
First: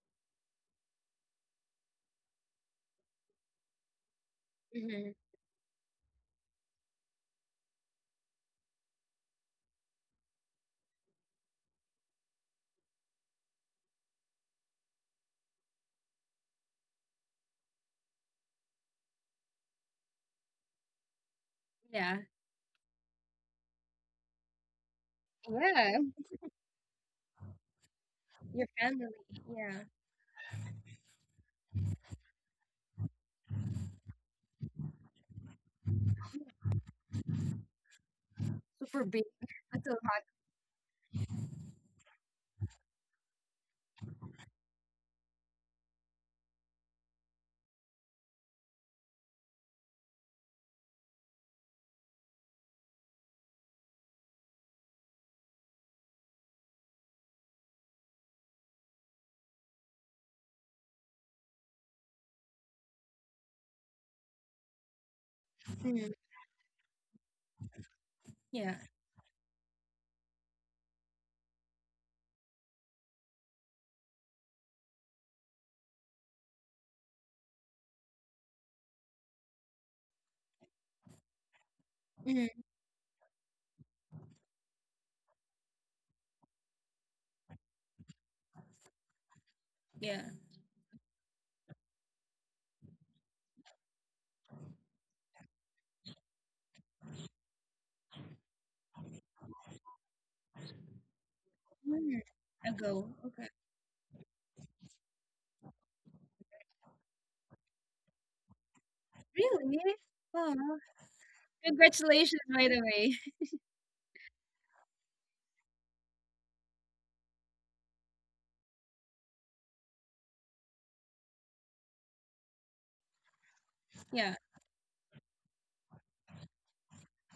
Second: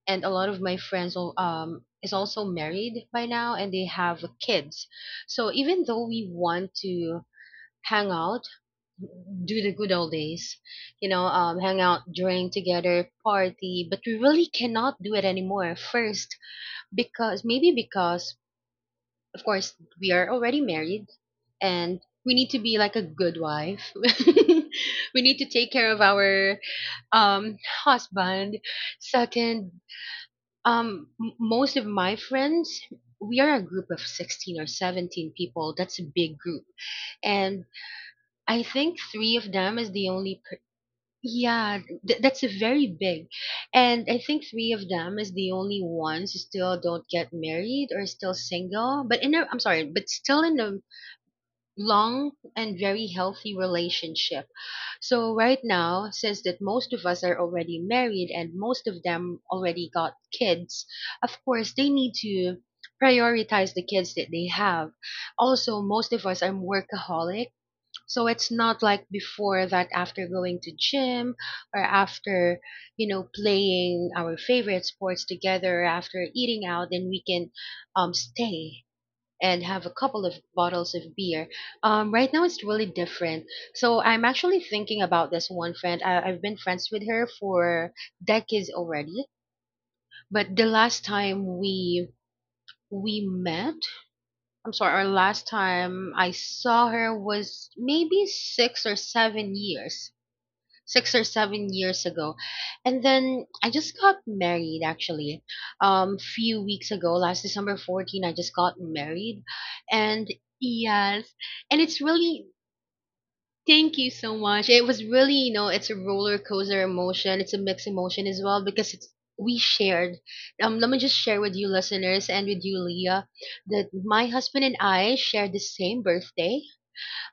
Speaker 2: and a lot of my friends is also married by now and they have kids.
Speaker 1: hmm
Speaker 2: So even though we want to hang out, do the good old days, hang out, drink together, party, but we really cannot do it anymore. First, because maybe because of course we are already married and
Speaker 1: Yeah.
Speaker 2: we need to be like a good wife. [LAUGHS] We need to take care
Speaker 1: Yeah.
Speaker 2: of our um husband.
Speaker 1: Your family.
Speaker 2: Second,
Speaker 1: Yeah.
Speaker 2: most of my friends, we are a group of 16 or 17 people. That's a big group. And I think
Speaker 1: Super big.
Speaker 2: three of
Speaker 1: [LAUGHS]
Speaker 2: them is
Speaker 1: Until
Speaker 2: the
Speaker 1: hot.
Speaker 2: only per-. Yeah, that's a very big. And I think three of them is the only ones who still don't get married or still single, but in a, I'm sorry, but still in a long and very healthy relationship. So right now, since that most of us are already married and most of them already got kids, of course they need to prioritize the kids that they have. Also, most
Speaker 1: Mhm.
Speaker 2: of us are workaholic, so it's
Speaker 1: Yeah.
Speaker 2: not like before that after going to gym or after, playing our favorite sports together, after eating out, then we can stay and have a couple of bottles of beer. Right now
Speaker 1: hmm
Speaker 2: it's really different. So I'm actually thinking about this one friend. I've been friends with her for decades already,
Speaker 1: Yeah.
Speaker 2: but the last time we met, I'm sorry, our last time I saw her was maybe six or seven years
Speaker 1: Mhm.
Speaker 2: ago.
Speaker 1: I
Speaker 2: And
Speaker 1: go.
Speaker 2: then
Speaker 1: Okay.
Speaker 2: I just got married actually. Few weeks ago, last December 14, I just got married.
Speaker 1: Really?
Speaker 2: And
Speaker 1: Oh,
Speaker 2: yes, and it's
Speaker 1: congratulations,
Speaker 2: really
Speaker 1: by the way.
Speaker 2: thank you so much. It was really, it's a roller coaster emotion. It's a mixed emotion as well because it's we shared let me just share with you listeners and with you Leah that
Speaker 1: [LAUGHS]
Speaker 2: my
Speaker 1: Yeah.
Speaker 2: husband and I shared the same birthday.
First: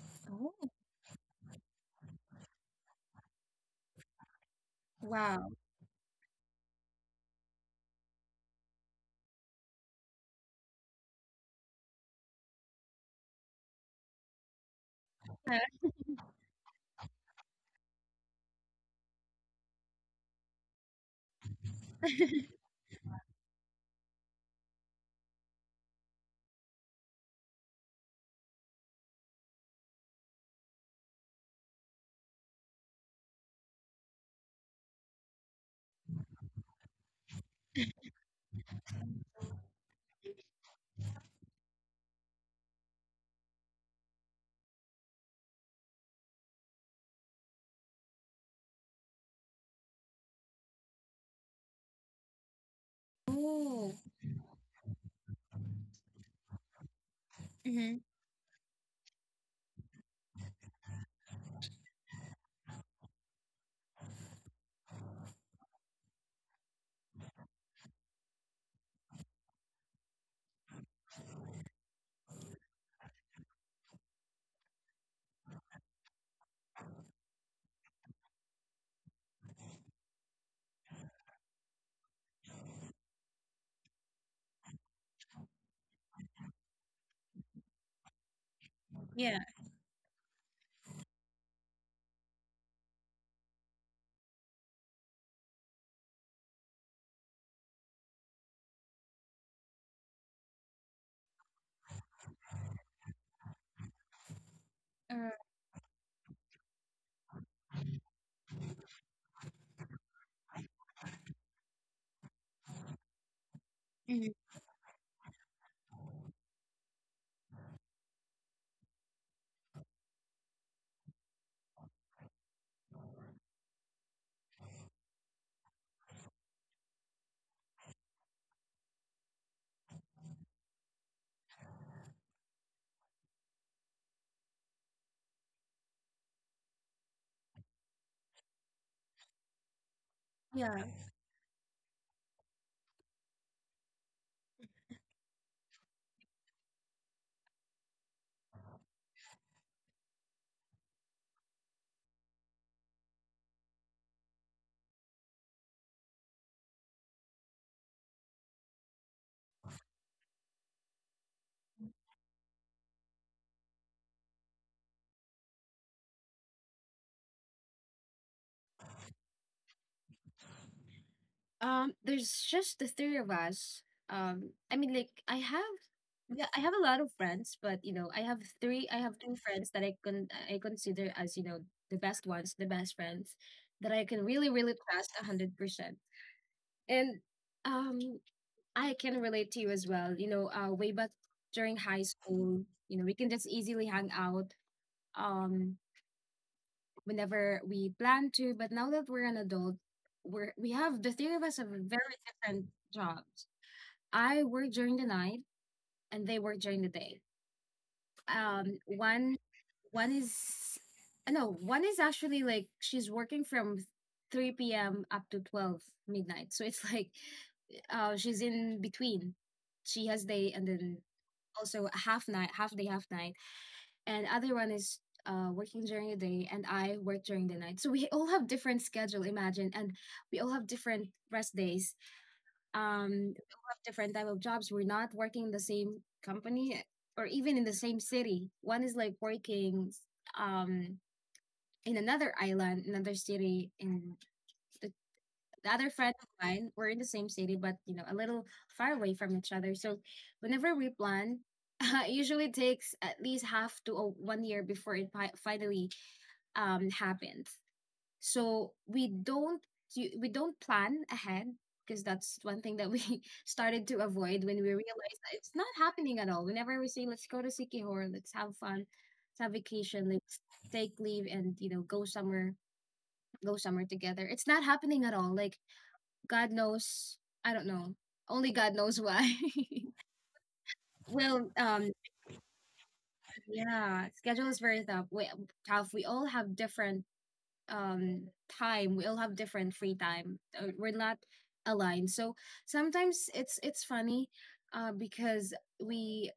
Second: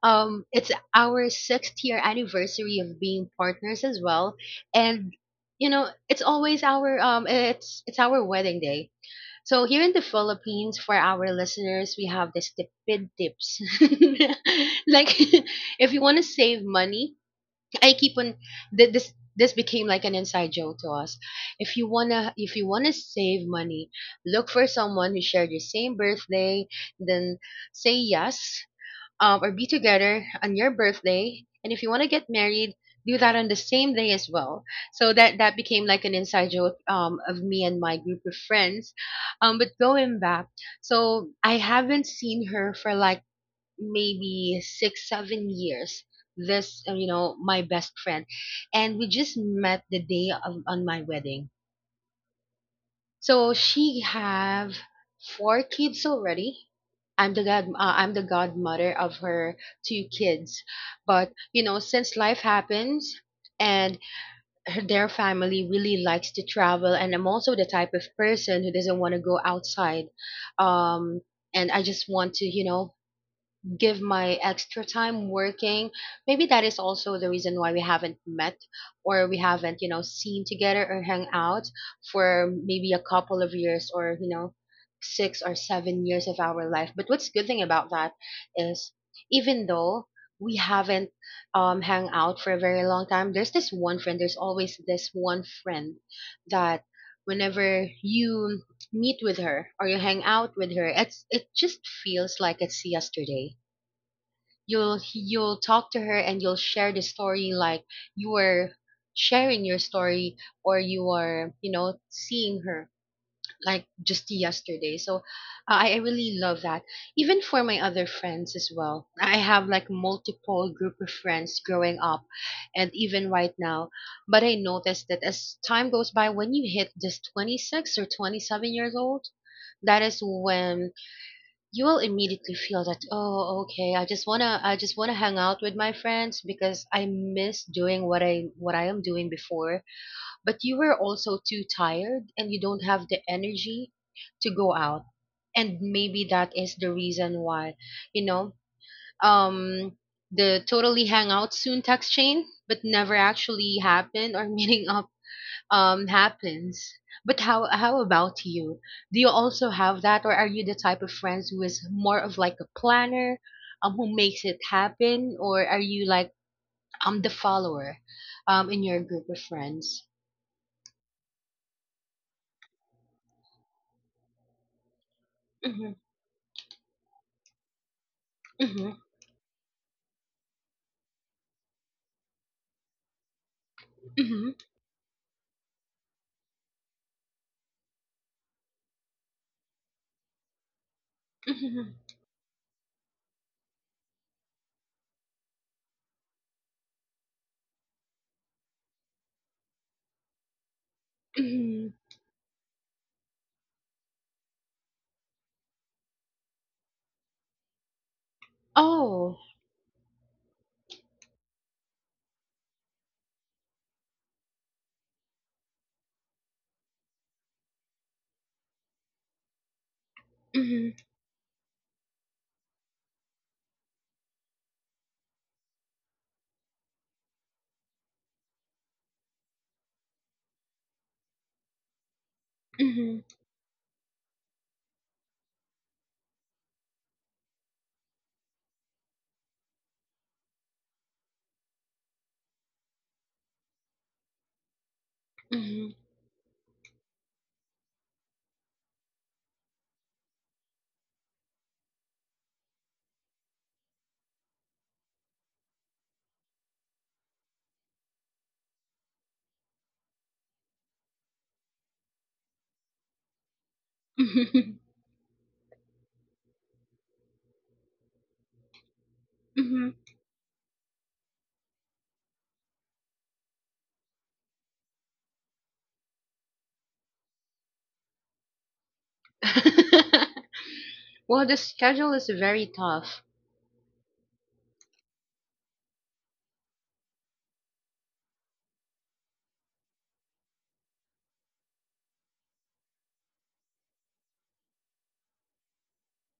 Speaker 2: It's
Speaker 1: Oh,
Speaker 2: our sixth year anniversary of being partners as well, and
Speaker 1: wow.
Speaker 2: it's always our, it's our wedding day. So here in the Philippines, for our listeners, we have this tipid tips. [LAUGHS] Like,
Speaker 1: Yeah.
Speaker 2: [LAUGHS] if you want to save money, I keep on this. This became like an inside joke to us. If you wanna save money, look for someone who shared your same birthday. Then say yes, or be together on your birthday. And if you want to get married, do that on the same day as well. So that became like an inside joke, of me and my group of friends. But going back, so I haven't seen her for like maybe six, 7 years. This, my best friend, and we just met the day of on my wedding, so she
Speaker 1: Oh.
Speaker 2: have four kids already. I'm the god.
Speaker 1: hmm
Speaker 2: I'm the godmother of her two kids, but since life happens, and her, their family really likes to travel, and I'm also the type of person who doesn't want to go outside, um, and I just want to, give my extra time working. Maybe that is also the reason why we haven't met, or we haven't seen together or hung out for maybe a couple of years, or 6 or 7 years of our life. But what's good thing about that is,
Speaker 1: Yeah.
Speaker 2: even though we haven't hung out for a very long time, there's always this one friend that whenever you meet with her or you hang out with her, it just feels like it's yesterday. you'll
Speaker 1: Uh,
Speaker 2: you'll talk to her and you'll share the story like you are sharing your story, or you are seeing her like just
Speaker 1: mhm.
Speaker 2: yesterday. So I really love that. Even for my other friends as well, I have like multiple group of friends growing up, and even right now, but I noticed that as time goes by, when you hit just 26 or 27 years old, that is when you will immediately feel that, oh, okay, I just want to hang out with my friends because I miss doing what I am doing before. But you were
Speaker 1: Yeah.
Speaker 2: also too tired and you don't have the energy to go out. And maybe that is the reason why, you know um the totally hang out soon text chain but never actually happened, or [LAUGHS] meeting up happens. But how about you? Do you also have that, or are you the type of friends who is more of like a planner, who makes it happen, or are you like the follower, in your group of friends?
Speaker 1: There's just the three of us. I mean, like I
Speaker 2: Mm-hmm,
Speaker 1: have, yeah, I have a lot of friends, but you know, I have
Speaker 2: mm-hmm,
Speaker 1: three. I have two friends that I can I consider as you know the best ones, the best friends that I
Speaker 2: mm-hmm,
Speaker 1: can really really trust 100%. And um, I can relate to you as well. You know, way back
Speaker 2: mm-hmm.
Speaker 1: during high school, you know, we can just easily hang out. Um, whenever we plan to. But now that we're an adult, we're we have the three of us have
Speaker 2: Hmm.
Speaker 1: very different jobs. I work during the night and they work during the day. Um,
Speaker 2: Oh.
Speaker 1: one one is no, one is actually like she's working from 3 p.m. up to 12 midnight. So it's like she's in between. She has day and
Speaker 2: Mm-hmm,
Speaker 1: then also half night, half day, half night. And other one is working during the day and I work during the night. So we all have different schedule, imagine, and we all have different rest days.
Speaker 2: mm-hmm,
Speaker 1: Um, we all have different type of jobs. We're not working in the same company or even in the same city. One is like working um in another island, another city in the, the
Speaker 2: mm-hmm,
Speaker 1: other friend of mine we're in the same city, but you know a little far away from each other. So whenever we plan, [LAUGHS] it usually takes at least half to 1 year before it pi- finally happens. So we don't we don't plan ahead because that's one thing that we [LAUGHS] started to avoid when we
Speaker 2: mm-hmm.
Speaker 1: realized that it's not happening at all. Whenever we say let's go to Sikihor, let's have fun, let's have
Speaker 2: Hmm.
Speaker 1: vacation, let's take leave and you know go somewhere together. It's not happening at all. Like God knows, I don't know. Only God knows why. [LAUGHS]
Speaker 2: [LAUGHS] Well,
Speaker 1: Well,
Speaker 2: the schedule is very tough.
Speaker 1: yeah, schedule is very tough. Tough. We all have different um time. We all have different free time. We're not aligned, so sometimes it's funny because we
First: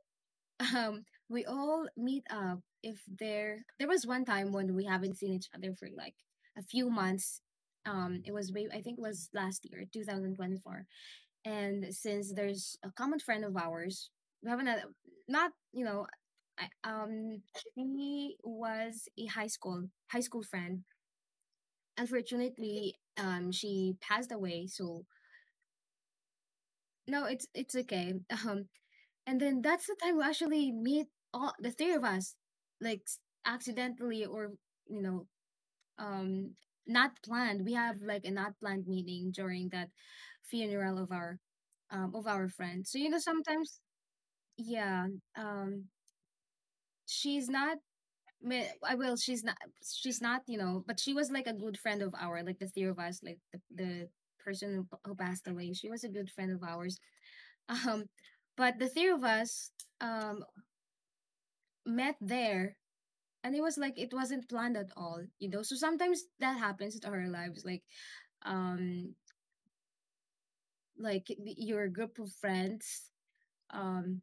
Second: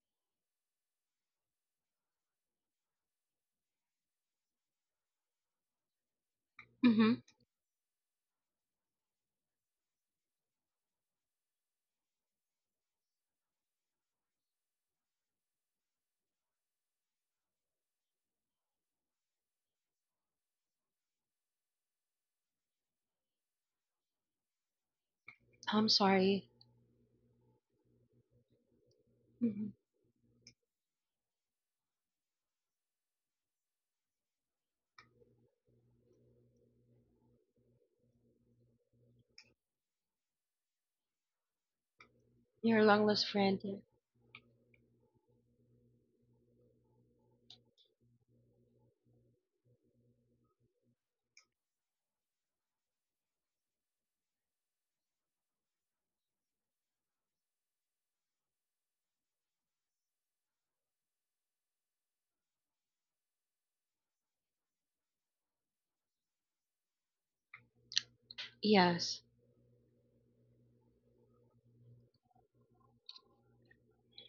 Speaker 1: [LAUGHS] um we all meet up if there was one time when we haven't seen each other for like a few
Speaker 2: Mm-hmm.
Speaker 1: months. It was way, I think it was last year 2024, and since there's a common friend of ours, we haven't had- not you know I, um he was a high school friend, unfortunately. She passed away, so
Speaker 2: I'm sorry.
Speaker 1: no, it's it's okay. [LAUGHS] um and then
Speaker 2: Mm-hmm.
Speaker 1: that's the time we actually meet all the three of us, like s- accidentally, or you know um not planned. We have like a not planned meeting during that funeral of our
Speaker 2: Your
Speaker 1: friend. So
Speaker 2: long
Speaker 1: you know
Speaker 2: lost friend.
Speaker 1: sometimes yeah um she's not Me- I will. She's not. She's not. You know, but she was like a good friend of ours. Like the three of us. Like the person who passed away. She was a good friend of ours. [LAUGHS] Um, but the three of us um met there, and it was like it wasn't planned at all. You know, so sometimes that happens to our lives.
Speaker 2: Yes.
Speaker 1: Um, like your group of friends um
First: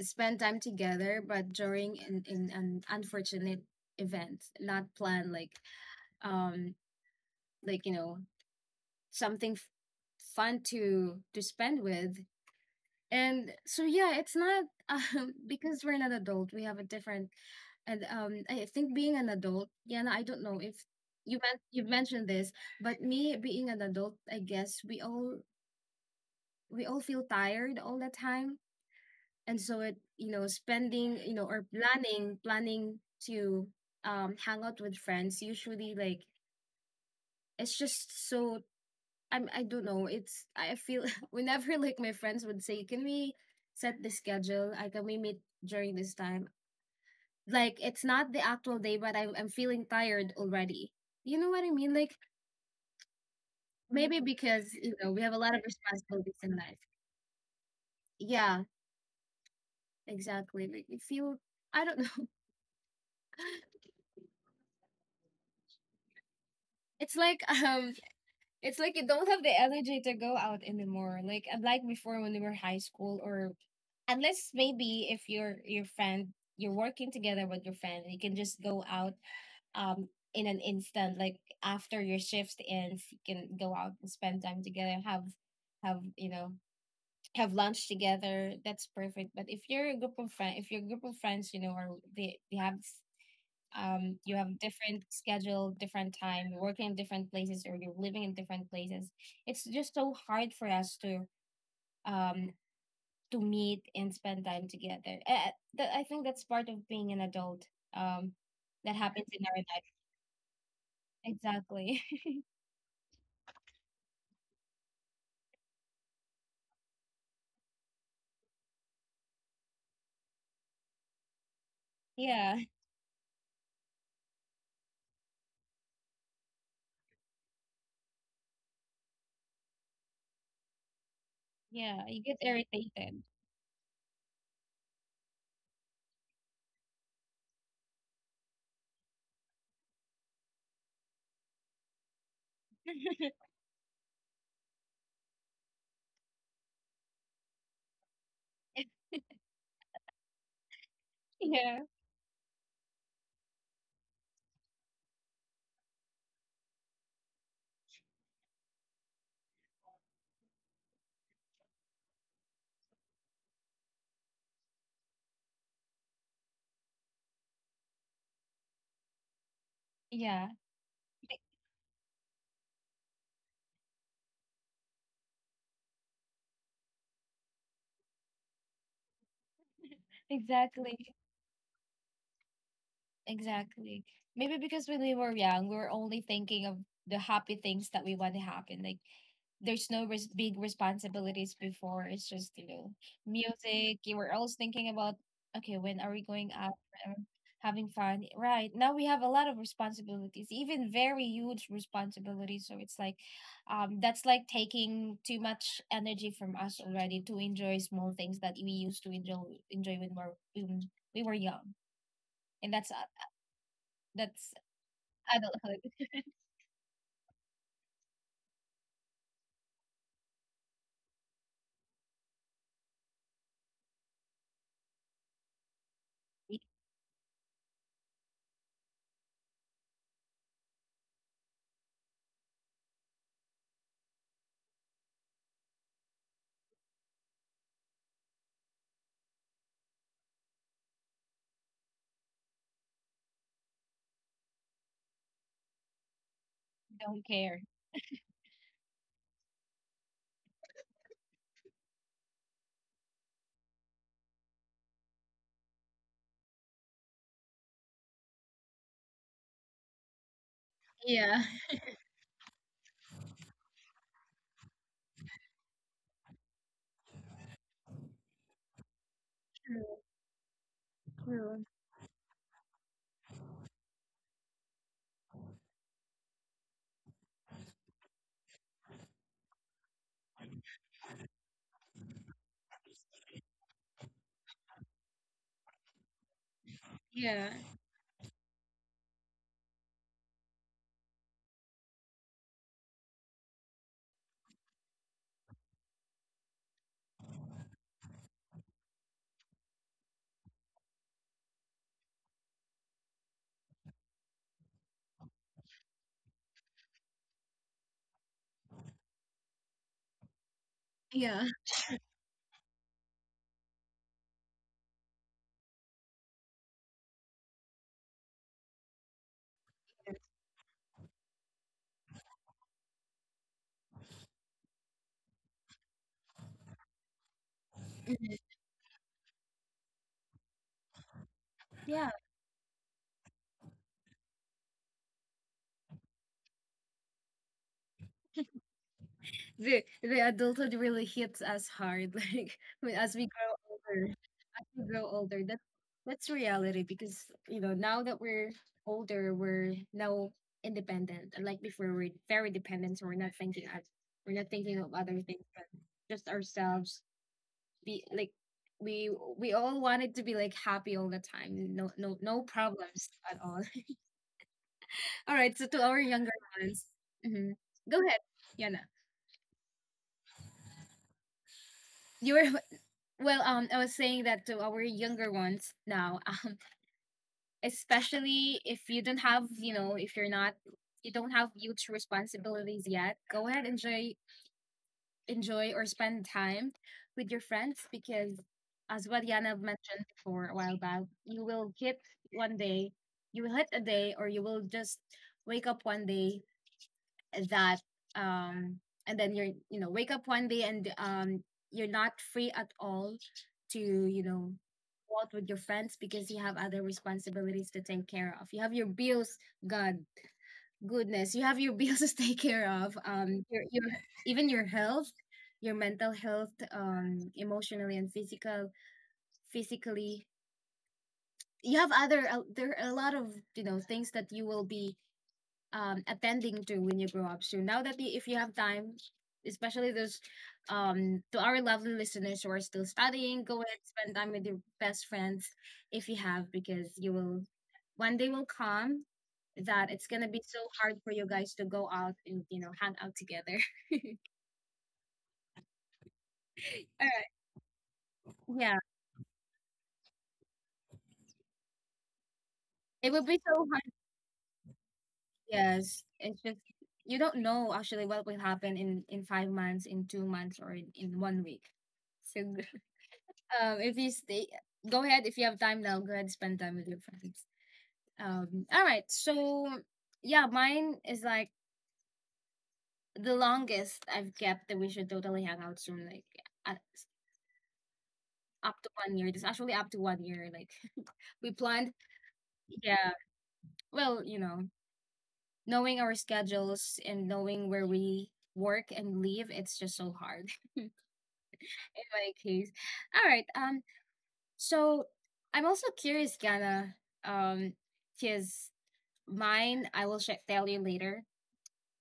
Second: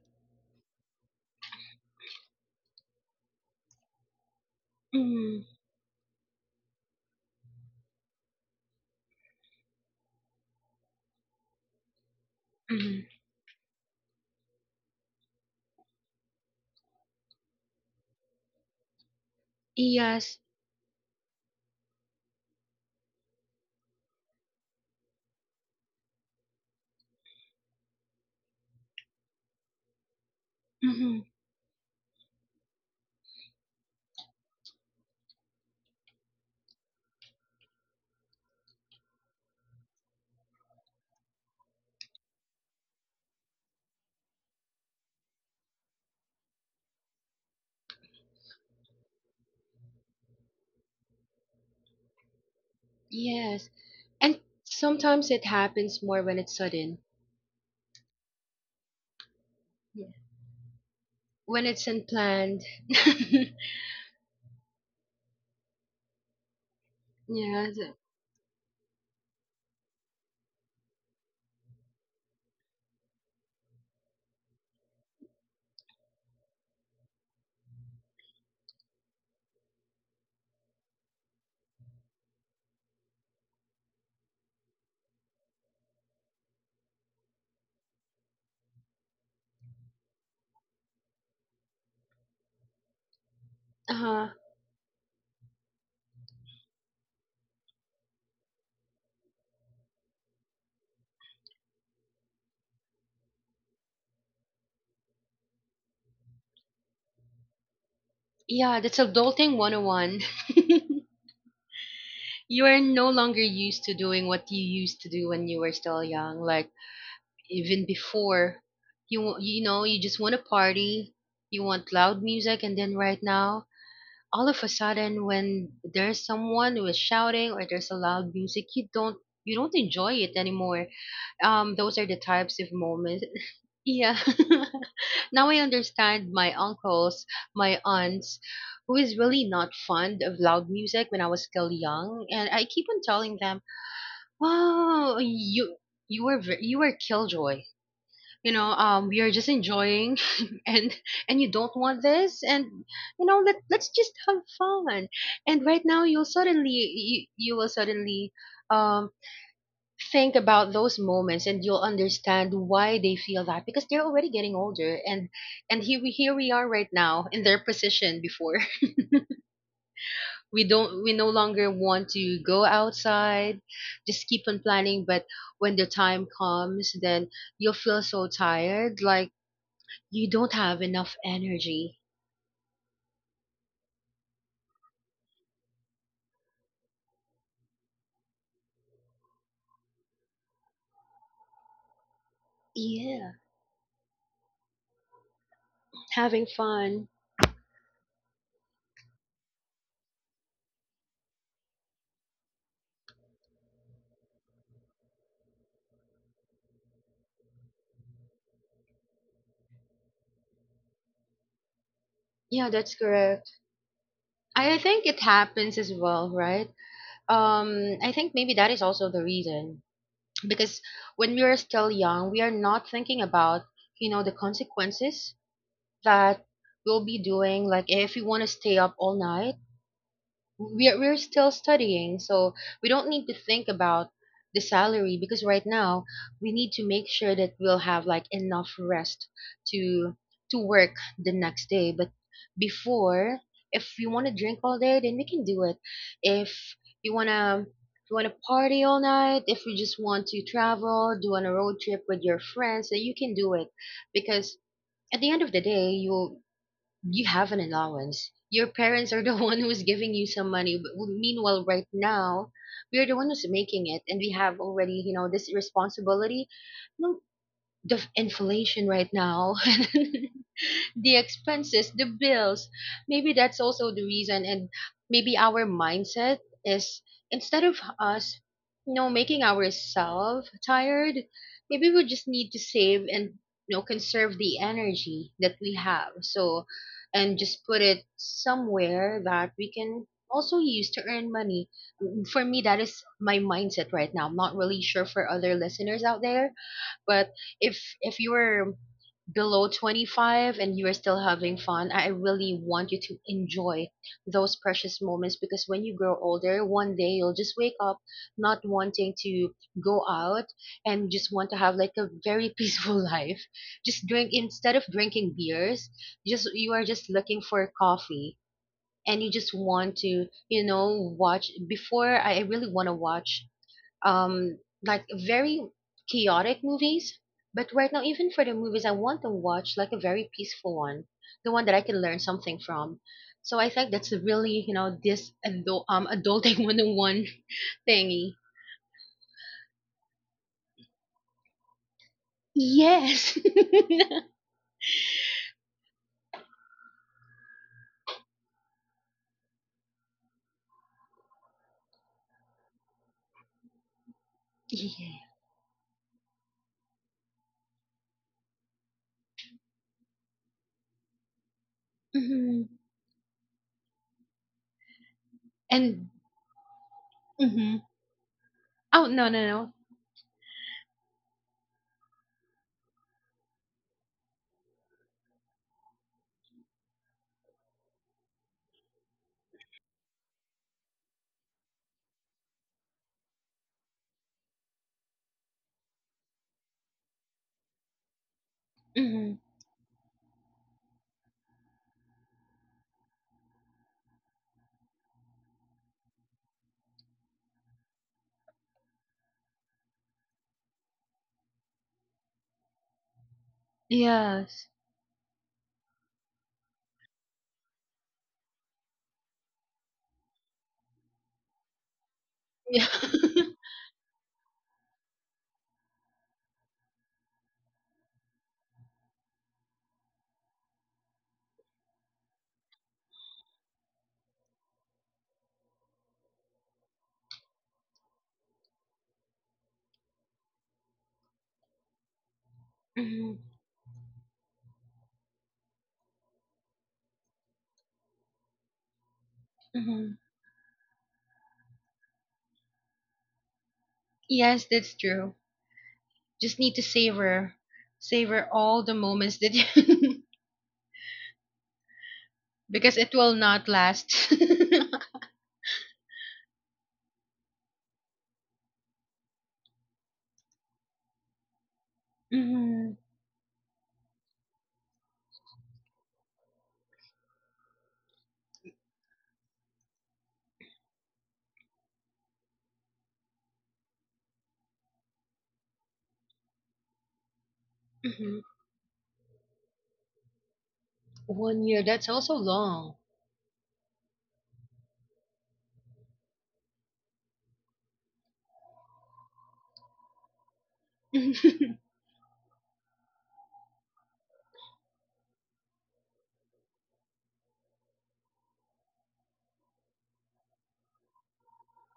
Speaker 1: spend time together, but during an unfortunate event, not planned. Like, um, like something fun to
Speaker 2: Mhm.
Speaker 1: spend with. And so yeah, it's not [LAUGHS] because we're not adult, we have a different. And I think
Speaker 2: Yes.
Speaker 1: being an adult, yeah, I don't know if you mentioned this, but me being an adult, I guess we all feel tired all the time. And
Speaker 2: Hmm.
Speaker 1: so it, spending, or planning to hang out with friends, usually, like it's just so I don't know. It's I feel [LAUGHS] whenever, like, my friends would say, "Can we set the schedule? I Can we meet during this time?" Like it's not the actual day, but I'm feeling tired already. You know what I mean? Like
Speaker 2: Yes.
Speaker 1: maybe
Speaker 2: And
Speaker 1: because,
Speaker 2: sometimes
Speaker 1: we have
Speaker 2: it
Speaker 1: a lot of
Speaker 2: happens more when
Speaker 1: responsibilities
Speaker 2: it's
Speaker 1: in life.
Speaker 2: sudden,
Speaker 1: Yeah,
Speaker 2: yeah,
Speaker 1: exactly. Like you feel,
Speaker 2: when it's
Speaker 1: I don't know.
Speaker 2: unplanned. [LAUGHS]
Speaker 1: [LAUGHS] It's like
Speaker 2: Yeah.
Speaker 1: um, it's like you don't have the energy to go out anymore. Like, unlike before when we were high school. Or unless maybe if your friend, you're working together with your friend, you can just go out um in an instant, like after your shift ends, you can go out and spend time together, have you know have lunch together. That's perfect. But if you're a group of friends, if your group of friends, are, they have,
Speaker 2: Uh,
Speaker 1: you have different schedule, different time, you're working in different places, or you're living in different places. It's just so hard for us um to meet and spend time together. I think that's part of being an adult. Um,
Speaker 2: yeah, that's
Speaker 1: that happens in
Speaker 2: adulting
Speaker 1: our life.
Speaker 2: 101. [LAUGHS]
Speaker 1: Exactly.
Speaker 2: You are no longer used to doing what you used to do when you were still young. Like, even before, you just want to party, you want loud
Speaker 1: [LAUGHS]
Speaker 2: music,
Speaker 1: Yeah.
Speaker 2: and then right now, all of a sudden when there's someone who is shouting or there's a loud music, you don't enjoy it anymore. Those
Speaker 1: Yeah.
Speaker 2: are the
Speaker 1: You get
Speaker 2: types of
Speaker 1: irritated.
Speaker 2: moments. [LAUGHS] Yeah. [LAUGHS] Now I understand my uncles, my aunts, who is really not fond of loud music when I was still young, and I keep on telling
Speaker 1: [LAUGHS]
Speaker 2: them, wow, you were killjoy. We are just enjoying. [LAUGHS] and and you don't
Speaker 1: Yeah.
Speaker 2: want this, and let's just have fun. And right now, you will suddenly um think about those moments, and you'll understand why they feel that because they're already getting older. And here we are right now in their position before.
Speaker 1: Yeah.
Speaker 2: [LAUGHS] We don't, we no longer want to go outside. Just keep on planning, but when the time comes, then you'll feel so tired. Like you don't have
Speaker 1: Exactly.
Speaker 2: enough energy.
Speaker 1: Exactly. Maybe because when we were young, we were only thinking of the happy things that we want to happen, like there's no big responsibilities before. It's just,
Speaker 2: Yeah.
Speaker 1: music. You were always thinking about, okay, when are we
Speaker 2: Having
Speaker 1: going out?
Speaker 2: fun.
Speaker 1: Um, Having fun. Right. Now we have a lot of responsibilities, even very huge responsibilities. So it's like, that's like taking too much energy from us already to enjoy small things that we used to enjoy when when we were young.
Speaker 2: Yeah,
Speaker 1: And
Speaker 2: that's correct.
Speaker 1: that's
Speaker 2: I think it happens
Speaker 1: adulthood.
Speaker 2: as
Speaker 1: [LAUGHS]
Speaker 2: well, right? I think maybe that is also the reason because when we are still young, we are not thinking about, the consequences that we'll be doing. Like if we want to stay up all night, we're still studying, so we don't need to think about the salary because right now we need to make sure that we'll have like enough rest to to work the next day. But before, if you want to drink all day, then we can do it. If you
Speaker 1: Don't care.
Speaker 2: wanna if you wanna party all night, if you just want to travel, do on a road trip with your friends, then you can do it because at the end of the day, you have an allowance. Your parents are the [LAUGHS] one who's giving you some money. But meanwhile, right now, we are the one who's making it, and we have already, this responsibility. No, inflation right now [LAUGHS] the expenses, the bills, maybe that's also the reason. And maybe our mindset is, instead of us, making ourselves tired, maybe we just need to save and, conserve the energy that we have, so and
Speaker 1: Yeah,
Speaker 2: just put it somewhere that we can also use to earn money. For me, that is my mindset right now. I'm not really sure for other listeners out there, but if you're below 25 and you are still having fun, I really want you to enjoy those precious moments because when you grow older, one day you'll just wake up not wanting to go out and just
Speaker 1: yeah,
Speaker 2: want to have like a very [LAUGHS] peaceful life. Just drink, instead of drinking beers, just you are just looking for coffee. And you just want to, watch, before I really want to watch um like very chaotic movies. But right now, even
Speaker 1: mhm.
Speaker 2: for the movies, I want to watch like a very peaceful one, the one that I can
Speaker 1: Yeah.
Speaker 2: learn something from. So I think that's really, this adult, adulting [LAUGHS] 101 thingy.
Speaker 1: The adulthood really hits us hard, [LAUGHS] like as we grow
Speaker 2: Yes. [LAUGHS]
Speaker 1: older, as we grow older. That's reality, because now that we're older, we're now independent. Like before, we're very dependent, so we're not thinking of other
Speaker 2: Yeah.
Speaker 1: things but just ourselves. Be like we we all wanted to be like happy all the time, no, no, no
Speaker 2: Hmm.
Speaker 1: problems at all. [LAUGHS] All right, so to our
Speaker 2: And.
Speaker 1: younger ones, hmm,
Speaker 2: Hmm.
Speaker 1: go ahead, Yana.
Speaker 2: Oh, no, no, no.
Speaker 1: You were [LAUGHS] well, I was saying that to our younger ones now. [LAUGHS] Especially if you don't have, if you don't have huge responsibilities yet, go ahead, enjoy or spend time with your friends, because, as what
Speaker 2: Hmm.
Speaker 1: Yana mentioned before a while back, you will hit one day, you will hit a day, or you will just wake up one day that, um, and then you're, wake up one day and you're not free at all to,
Speaker 2: Yes.
Speaker 1: go out with your friends because you have other responsibilities to take care of. You have your bills, God, goodness, you have your bills [LAUGHS] to take care
Speaker 2: Yeah.
Speaker 1: of. Your even your health, your mental health, emotionally and physically. You have other There are a lot of, things that you will be attending to when you grow up. So now that if you have time, especially those to our lovely listeners who are still
Speaker 2: [LAUGHS]
Speaker 1: studying,
Speaker 2: Hmm.
Speaker 1: go ahead, spend time with your best friends if you have, because you will one day will come that it's
Speaker 2: Hmm.
Speaker 1: gonna be so hard for you guys to go out and, hang out together. [LAUGHS]
Speaker 2: Yes, that's true, just need to
Speaker 1: All right.
Speaker 2: savor
Speaker 1: Yeah,
Speaker 2: all the moments that you [LAUGHS] because
Speaker 1: it
Speaker 2: it
Speaker 1: would
Speaker 2: will
Speaker 1: be so
Speaker 2: not
Speaker 1: hard.
Speaker 2: last. [LAUGHS]
Speaker 1: Yes, it's just you don't know actually what will happen in 5 months, in 2 months, or in one week. So
Speaker 2: Mhm,
Speaker 1: [LAUGHS] if you stay, go ahead. If you have time now, go ahead and spend time with your friends. All right. So yeah, mine is like the longest I've kept that we should totally hang out soon. Like. a-
Speaker 2: mhm.
Speaker 1: Up to one year. It's actually up to one year. Like [LAUGHS] we
Speaker 2: One year,
Speaker 1: planned.
Speaker 2: that's also long.
Speaker 1: Yeah. Well, knowing our schedules and knowing where we work and leave, it's just so hard [LAUGHS]
Speaker 2: [LAUGHS] Hmm.
Speaker 1: in my case. All right. So I'm also curious, Gana, um, because mine, I will tell you later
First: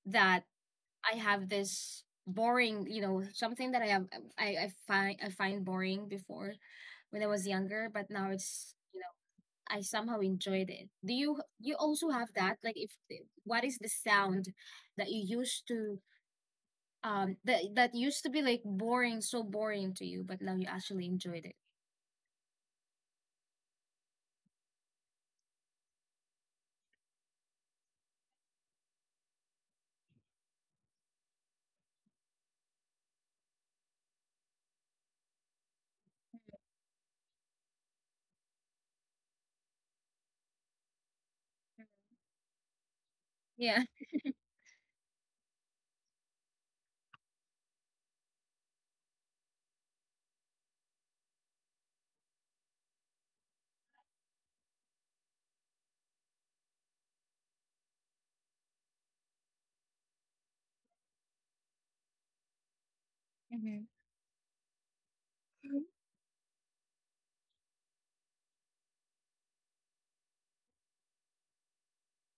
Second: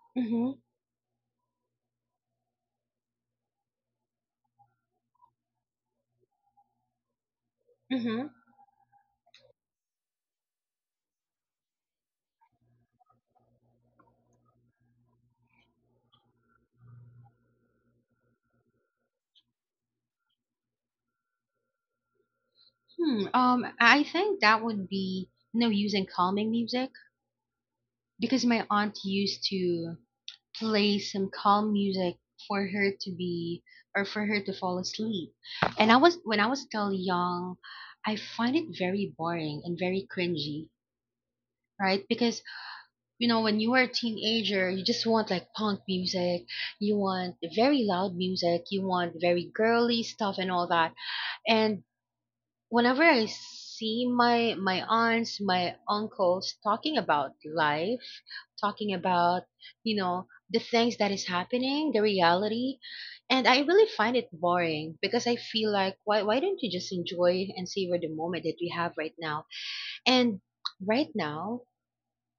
Speaker 1: that
Speaker 2: Hmm.
Speaker 1: I have this boring, something that I find boring before when I was younger, but
Speaker 2: Hmm.
Speaker 1: now it's you I somehow enjoyed it. Do you also have that? Like, if what is the sound that you used to that that used to be like boring, so boring to you, but now you actually enjoyed it.
Speaker 2: I think that would be no use in calming music, because my aunt used to play some calm music for her to be or for her to fall asleep. And I was when I was still young, I find it very boring and very cringy, right? Because, when you were
Speaker 1: Yeah.
Speaker 2: a teenager, you just want like punk music, you want very loud music, you want very girly stuff and all that. And whenever I see my aunts, my uncles, talking about life, talking about, the things that is happening, the reality, and I
Speaker 1: Mm-hmm.
Speaker 2: really find it boring because I feel like, why don't you just enjoy and savor the moment that we have right now. And right now,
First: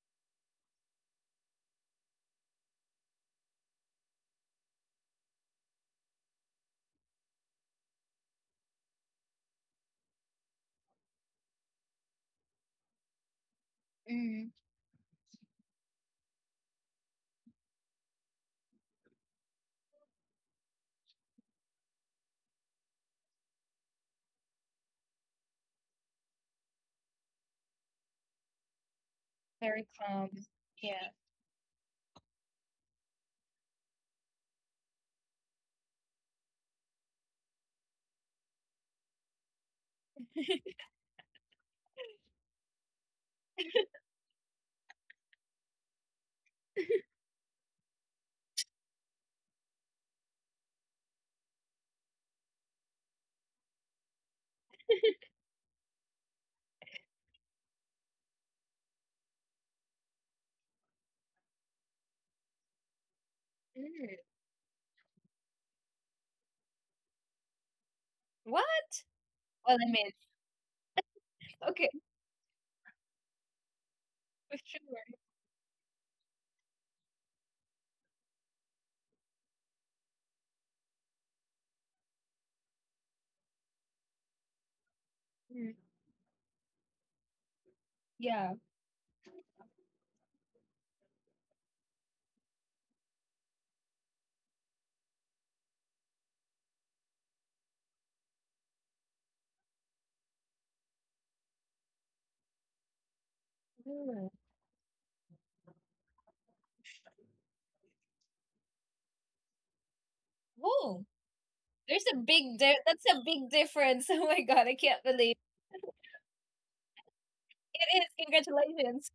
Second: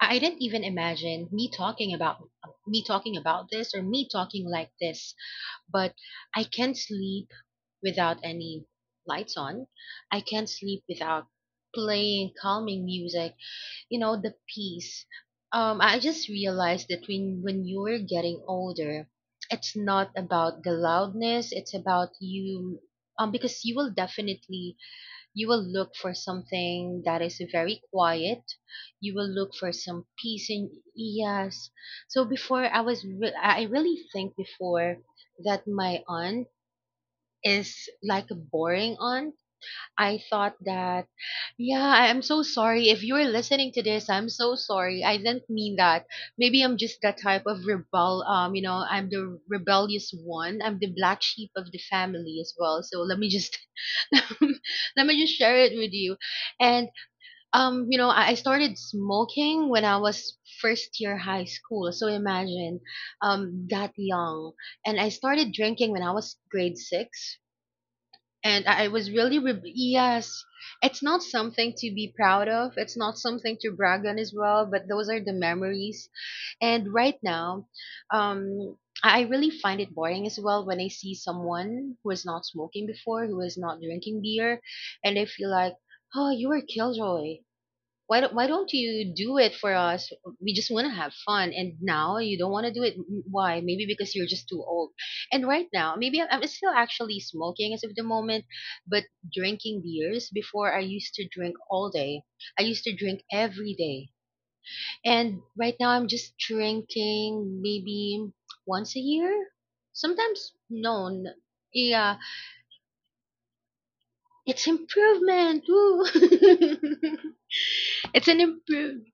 Speaker 2: I didn't even imagine me talking about this, or me talking like this, but I can't sleep without any lights on. I can't sleep without playing calming music, the
Speaker 1: Mm-hmm.
Speaker 2: peace. I just realized that when you're getting older, it's not about the loudness, it's about you, because you will look for something that is very quiet. You will look for some peace in, yes. So before, I really think before that my aunt is like a boring aunt. I thought that, yeah. I'm so sorry if you're listening to this. I'm so sorry, I didn't mean that. Maybe I'm just that type of rebel, I'm the rebellious one. I'm the black sheep of the family as well. So let me just [LAUGHS] let me just share it with you. And, I started smoking when I was first year high school. So imagine, that
Speaker 1: Mm.
Speaker 2: young. And I started drinking when I was grade six.
Speaker 1: What?
Speaker 2: And I was
Speaker 1: Well, I mean,
Speaker 2: yes, it's not something
Speaker 1: okay,
Speaker 2: to be proud of, it's not something to brag on as
Speaker 1: for
Speaker 2: well, but those
Speaker 1: sure.
Speaker 2: are the memories. And right now, um, I really find it boring as well when I see someone who is not smoking before, who is not drinking beer. And I feel
Speaker 1: Mm.
Speaker 2: like, oh, you are killjoy. Why don't, why
Speaker 1: Yeah.
Speaker 2: don't you do it for us? We just want to have fun, and now you don't want to do it. Why? Maybe because you're just too old. And right now, maybe I'm still actually smoking as of the moment. But drinking beers, before I used to drink all day, I used to drink every day.
Speaker 1: Mm.
Speaker 2: And right now I'm just drinking maybe once a year. Sometimes
Speaker 1: Whoa,
Speaker 2: no.
Speaker 1: there's a
Speaker 2: Yeah,
Speaker 1: that's a big difference. [LAUGHS] Oh my God,
Speaker 2: it's
Speaker 1: I can't believe.
Speaker 2: improvement. Woo. [LAUGHS]
Speaker 1: It is.
Speaker 2: it's an improve
Speaker 1: Congratulations.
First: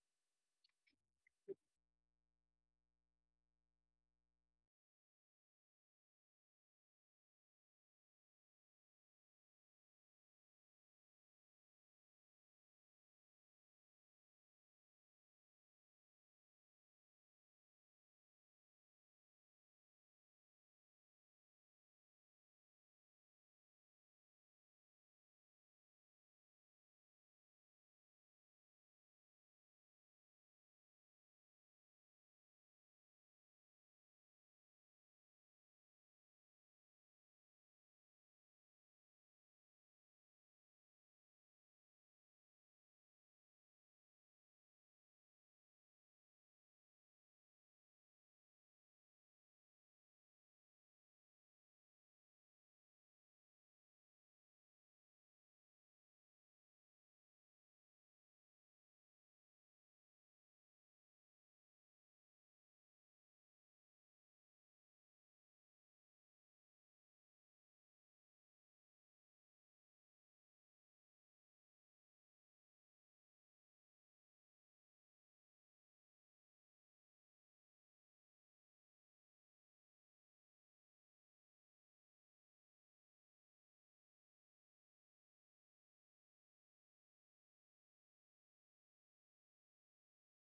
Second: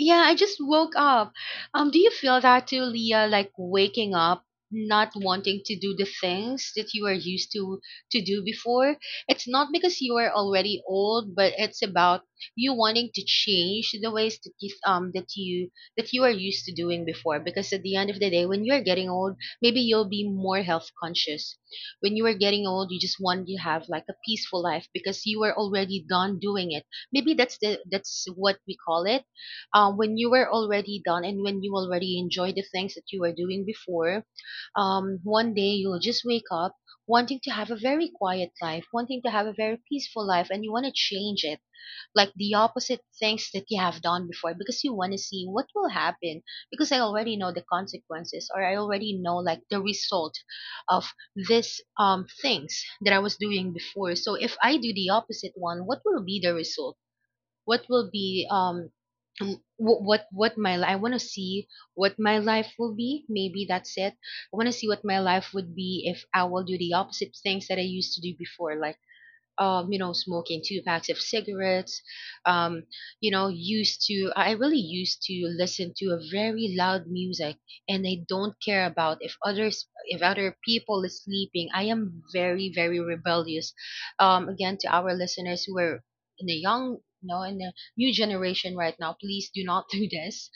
Speaker 2: Yeah, I just woke up. Do you feel that too, Leah? Like waking up, not wanting to do the things that you are used to do before. It's not because you are already old, but it's about you wanting to change the ways that you that you that you are used to doing before. Because at the end of the day, when you are getting old, maybe you'll be more health conscious. When you are getting old, you just want to have like a peaceful life because you are already done doing it. Maybe that's the that's what we call it, when you were already done, and when you already enjoy the things that you were doing before, one day you'll just wake up wanting to have a very quiet life, wanting to have a very peaceful life, and you want to change it, like the opposite things that you have done before, because you want to see what will happen. Because I already know the consequences, or I already know like the result of this, things that I was doing before. So if I do the opposite one, what will be the result? What will be wh- what I want to see what my life will be. Maybe that's it. I want to see what my life would be if I will do the opposite things that I used to do before, like, smoking two packs of cigarettes. Um, I really used to listen to a very loud music. And I don't care about if other people is sleeping. I am very, very rebellious. Again, to our listeners who are in a young, you know, in a new generation right now, please do not [LAUGHS] do this.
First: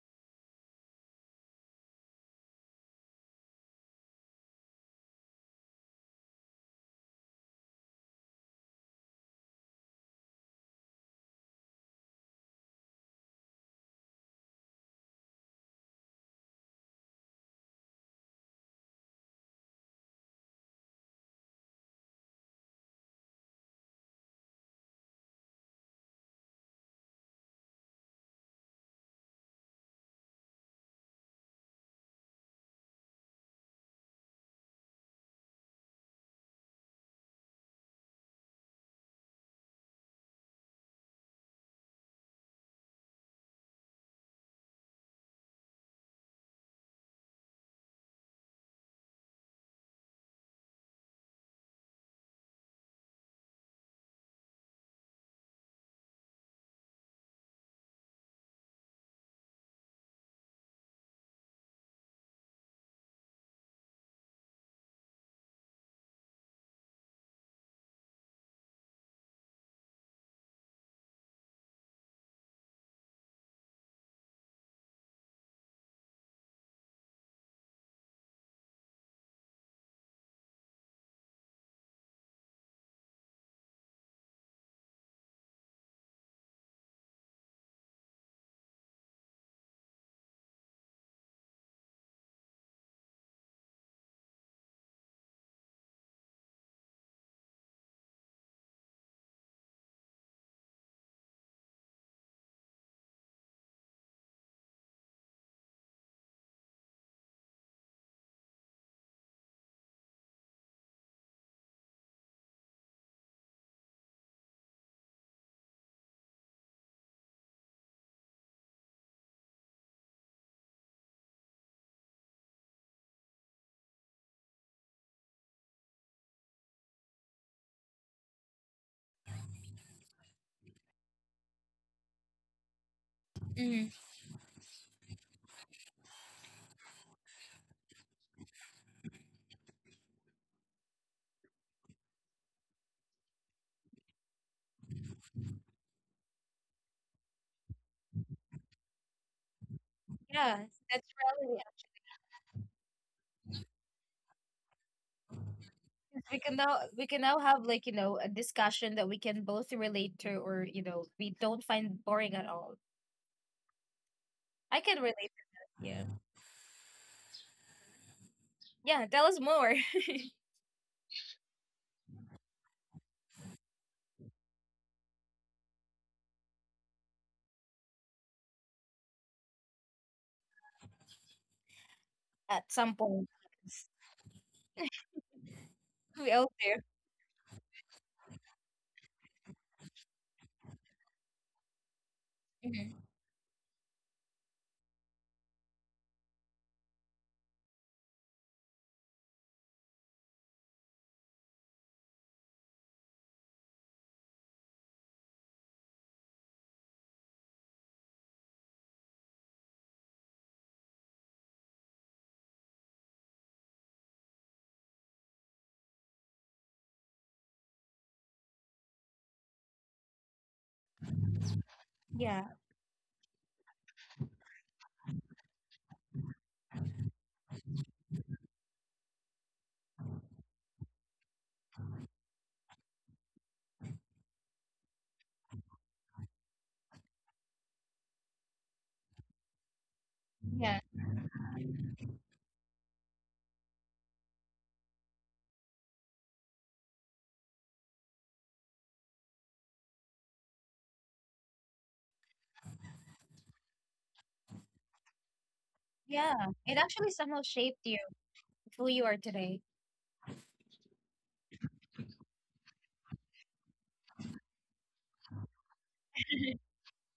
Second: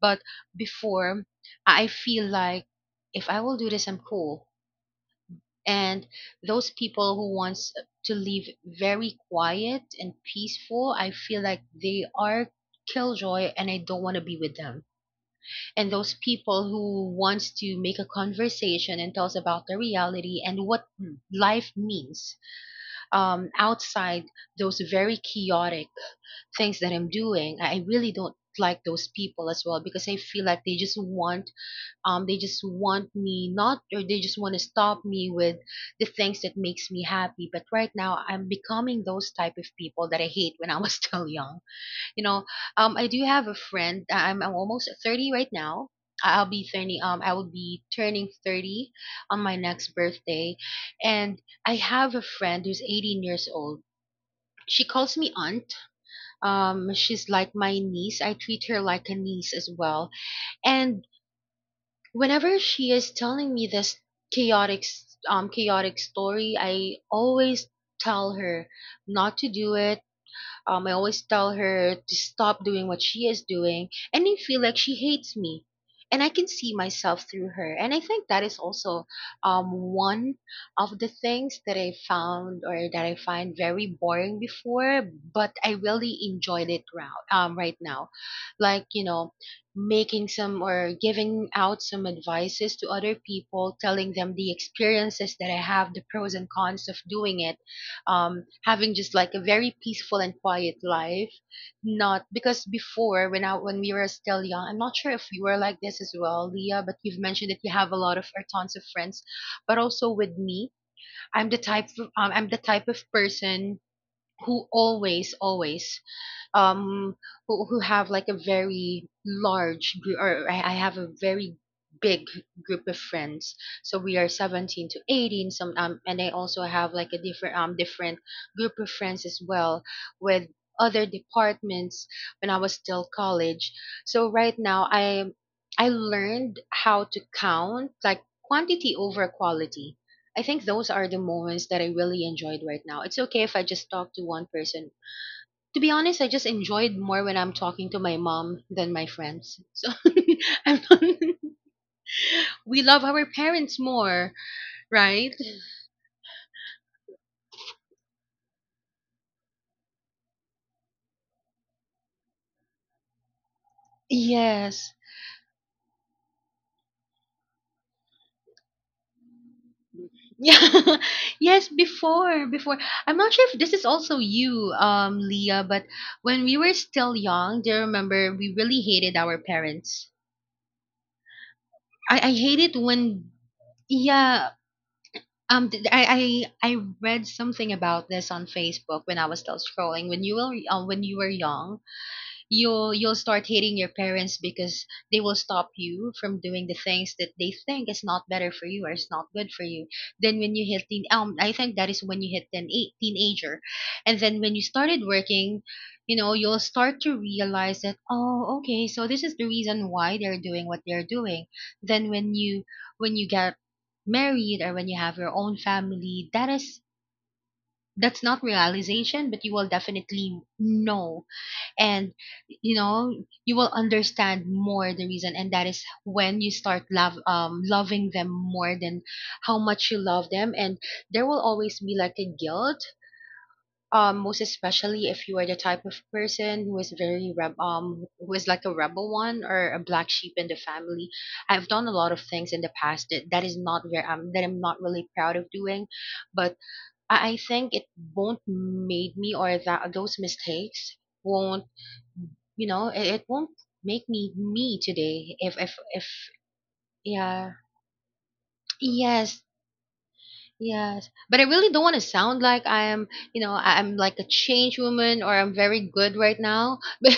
Speaker 2: But before, I feel like if I will do this, I'm cool. And those people who wants to live very quiet and peaceful, I feel like they are killjoy, and I don't want to be with them. And those people who wants to make a conversation and tells about the reality and what life means, outside those very chaotic things that I'm doing, I really don't like those people as well, because I feel like they just want me not or they just want to stop me with the things that makes me happy. But right now I'm becoming those type of people that I hate when I was [LAUGHS] still young, you know I do have a friend. I'm almost 30 right now. I'll be 30, I will be turning 30 on my next birthday. And I have a friend who's 18 years old. She calls me aunt. She's like my niece, I treat her like a niece as well. And whenever she is telling me this chaotic chaotic story, I always tell her not to do it. I always tell her to stop doing what she is doing, and I feel like she hates me. And I can see myself through her. And I think that is also, one of the things that I found or that I find very boring before, but I really enjoyed it round, right now. Like, making some or giving out some advices to other people, telling them the experiences that I have, the pros and cons of doing it, having just like a very peaceful and quiet life. Not because before, when we were still young, I'm not sure if you were like this as well, Leah, but you've mentioned that you have a lot of or tons of friends. But also with me, I'm the type of person who always always um who have like a very large group, or I have a very big group of friends, so we are 17 to 18 some, and I also have like a different group of friends as well, with other departments when I was still college.
Speaker 1: Mm.
Speaker 2: So right now, I learned how to count like quantity over quality. I think those are the moments that I really enjoyed right now. It's okay if I just talk to one person. To be honest, I just enjoyed more when I'm talking to my mom than my friends. So
Speaker 1: Yeah,
Speaker 2: [LAUGHS] I'm
Speaker 1: that's
Speaker 2: not.
Speaker 1: really.
Speaker 2: [LAUGHS] We love our parents more, right?
Speaker 1: We can now have, like, a discussion that we can both relate to or, we don't find boring at all. I
Speaker 2: Yes.
Speaker 1: can relate. Yeah. Yeah, tell us more. [LAUGHS]
Speaker 2: Yeah. [LAUGHS] Yes, before. I'm not sure if this is also you, Leah, but when we were still young, do you remember we really hated our parents? I hate
Speaker 1: At
Speaker 2: it
Speaker 1: some point.
Speaker 2: when, yeah. Um, th-
Speaker 1: We
Speaker 2: I,
Speaker 1: all
Speaker 2: I I
Speaker 1: do.
Speaker 2: read something about this on Facebook when I was still scrolling. When you were young, you'll
Speaker 1: Mhm.
Speaker 2: you'll start hating your parents because they will stop you from doing the things that they think is not better for you or is not good for you. Then when you hit teen, I think that is when you hit teenager. And then when you started working, you'll start to realize that, oh, okay, so this is the reason why they're doing what they're doing. Then when you get married or when you have your own family, that's not realization, but you will definitely know. And
Speaker 1: Yeah,
Speaker 2: you know you will understand more the reason, and that is when you start love loving them more than how much you love them. And there will always be like a guilt. Most especially if you are the type of person who is like a rebel one or a black sheep in the
Speaker 1: yeah,
Speaker 2: family. I've done a lot of things in the past that is not where I'm that I'm not really proud of doing. But I think it won't made me or that those mistakes won't, it won't make me today if.
Speaker 1: yeah. It actually somehow
Speaker 2: Yeah.
Speaker 1: shaped you, who you are
Speaker 2: Yes.
Speaker 1: today.
Speaker 2: Yes, but I really don't want to sound like I am, I'm like a change woman or I'm very good right now. [LAUGHS] But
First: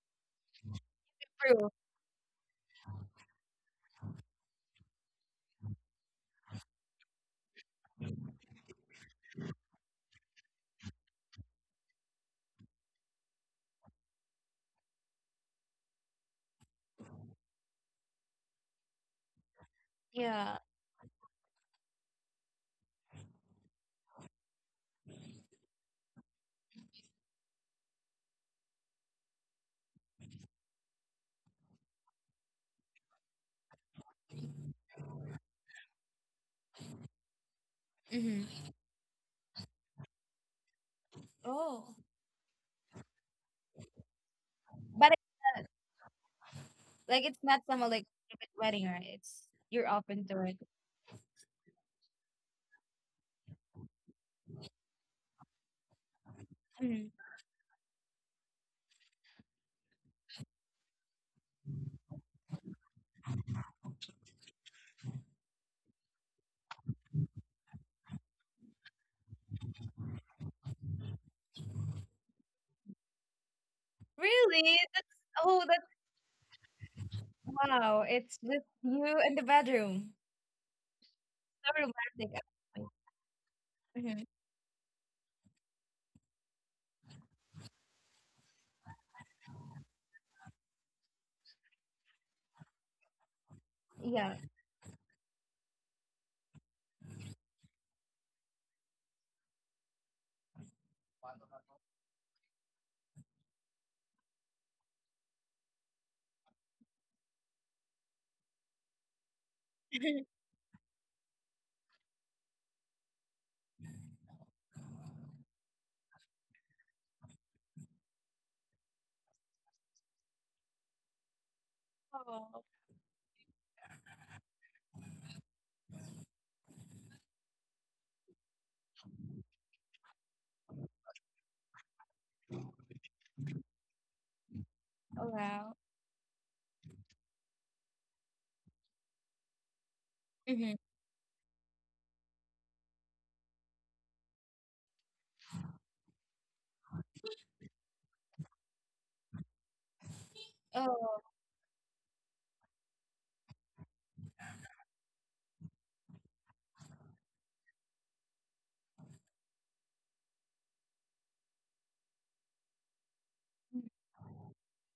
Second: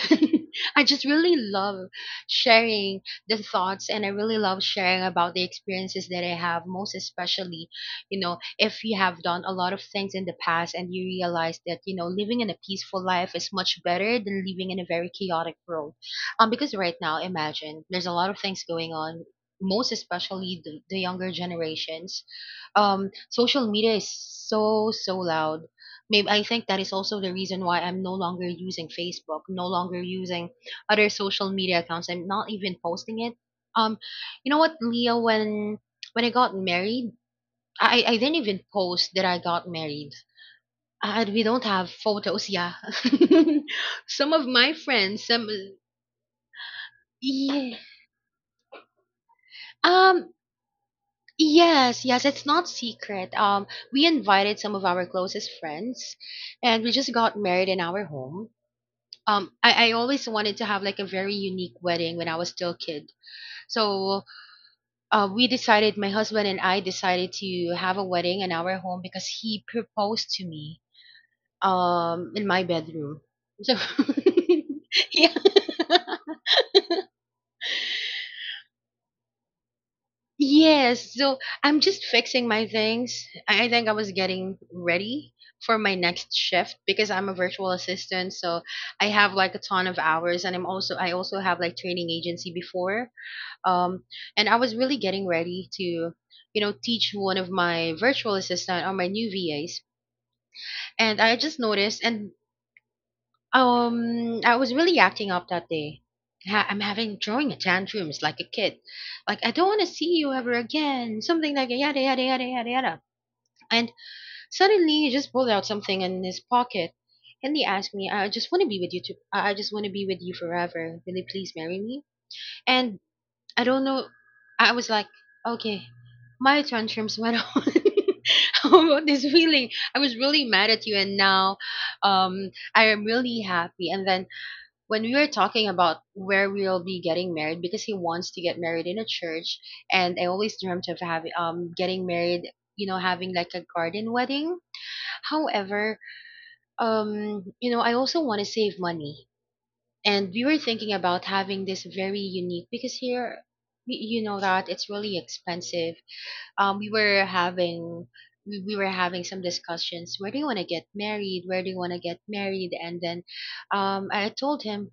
Speaker 2: I just really
Speaker 1: True.
Speaker 2: love sharing the thoughts, and I really love sharing about the experiences that I have, most especially, if you have done a lot of things in the past and you realize that, living in a peaceful life is much better than living in a very chaotic world. Because right now, imagine there's a lot of things going on, most
Speaker 1: Yeah.
Speaker 2: especially the younger generations. Social media is so so loud. Maybe I think that is also the reason why I'm no longer using Facebook, no longer using other social media accounts. I'm not even posting it. um you know what, Leah, when I got married, I didn't even
Speaker 1: Mm-hmm.
Speaker 2: post that I got married. We don't
Speaker 1: Oh,
Speaker 2: have photos. Yeah. [LAUGHS] Some of my
Speaker 1: but it's
Speaker 2: friends, some.
Speaker 1: not, like, it's not some
Speaker 2: Yeah.
Speaker 1: like private wedding, right? It's You're open
Speaker 2: um
Speaker 1: to it.
Speaker 2: Yes, yes, it's not secret. We invited some of our closest friends, and we
Speaker 1: Mhm.
Speaker 2: just got married in our home. I always wanted to have like a very unique wedding when I was still a kid. So my husband and I decided to have a wedding in our home because he proposed to me in my bedroom. So
Speaker 1: Really?
Speaker 2: [LAUGHS] yeah.
Speaker 1: That's wow. It's just you and the bedroom.
Speaker 2: Yes, so
Speaker 1: So
Speaker 2: I'm just
Speaker 1: romantic.
Speaker 2: fixing my things. I think I was
Speaker 1: Mm-hmm.
Speaker 2: getting ready for my next shift because I'm a virtual assistant, so I have like a ton of hours, and I also have like training agency before. Um
Speaker 1: Yeah.
Speaker 2: and I was really getting ready to, teach one of my virtual assistant or my new VAs. And I just noticed and I was really acting up that day. I'm having throwing a tantrums like a kid. Like I don't want to see you ever again. Something like yada yada yada yada yada. And suddenly, he just pulled out something in his pocket, and he asked me, "I just want to be with you. I just want to be with you forever. Will you please marry me?"
Speaker 1: Oh,
Speaker 2: And I don't know. I was like, "Okay." My tantrums went on. [LAUGHS] About this feeling? I was really mad at you, and now, I am really happy. And then when we
Speaker 1: oh,
Speaker 2: were talking
Speaker 1: wow.
Speaker 2: about where we'll be getting married, because he wants to get married in a church, and I always
Speaker 1: Mm-hmm.
Speaker 2: dreamt of having getting married, having like a garden wedding. However, I also want to save money. And we were thinking
Speaker 1: Oh,
Speaker 2: about having this very unique, because here, you know that it's really expensive. Um we were having we were having some discussions. Where do you want to get married? Where do you want to get married? And then, I told him,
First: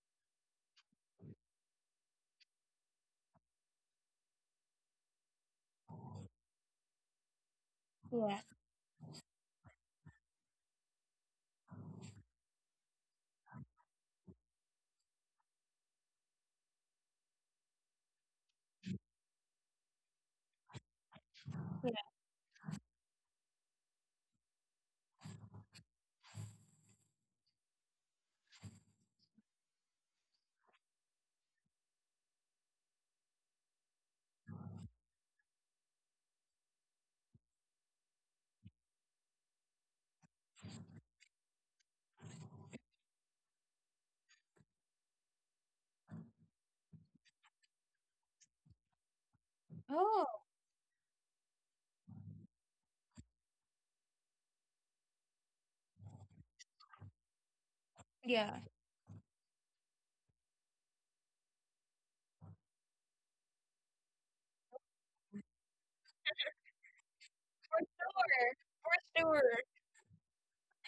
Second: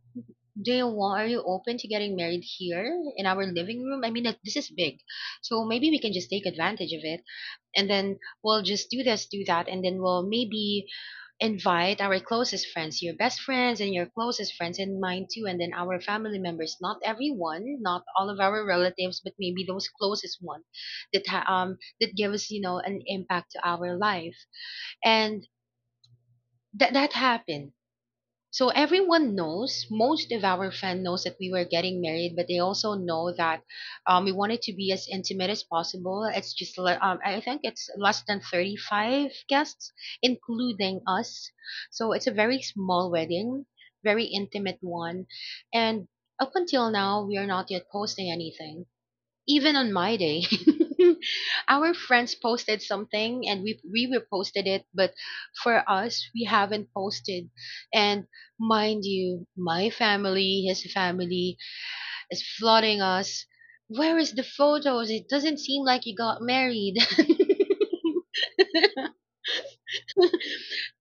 Speaker 2: are you open to getting married here in our living room? I mean, like, this is big. So maybe we can just take advantage of it. And then
Speaker 1: yeah,
Speaker 2: we'll just do this, do that. And then we'll maybe invite our closest friends, your best friends and your closest friends and mine too. And then our family members, not everyone, not all of our relatives, but maybe those closest ones that, ha- um,
Speaker 1: yeah.
Speaker 2: that give us, an impact to our life. And that happened. So most of our fan knows that we were getting married, but they also know that, we wanted to be as intimate as possible. It's just, I think it's less than 35 guests, including us. So it's a very small wedding, very intimate one. And up until now, we are not yet posting anything, even on my
Speaker 1: Oh,
Speaker 2: day. [LAUGHS] Our friends posted something, and we reposted it, but for us, we haven't posted. And
Speaker 1: yeah.
Speaker 2: mind you, my family, his family is flooding us. Where is the photos? It doesn't seem like you got married. [LAUGHS]
Speaker 1: For sure. For sure.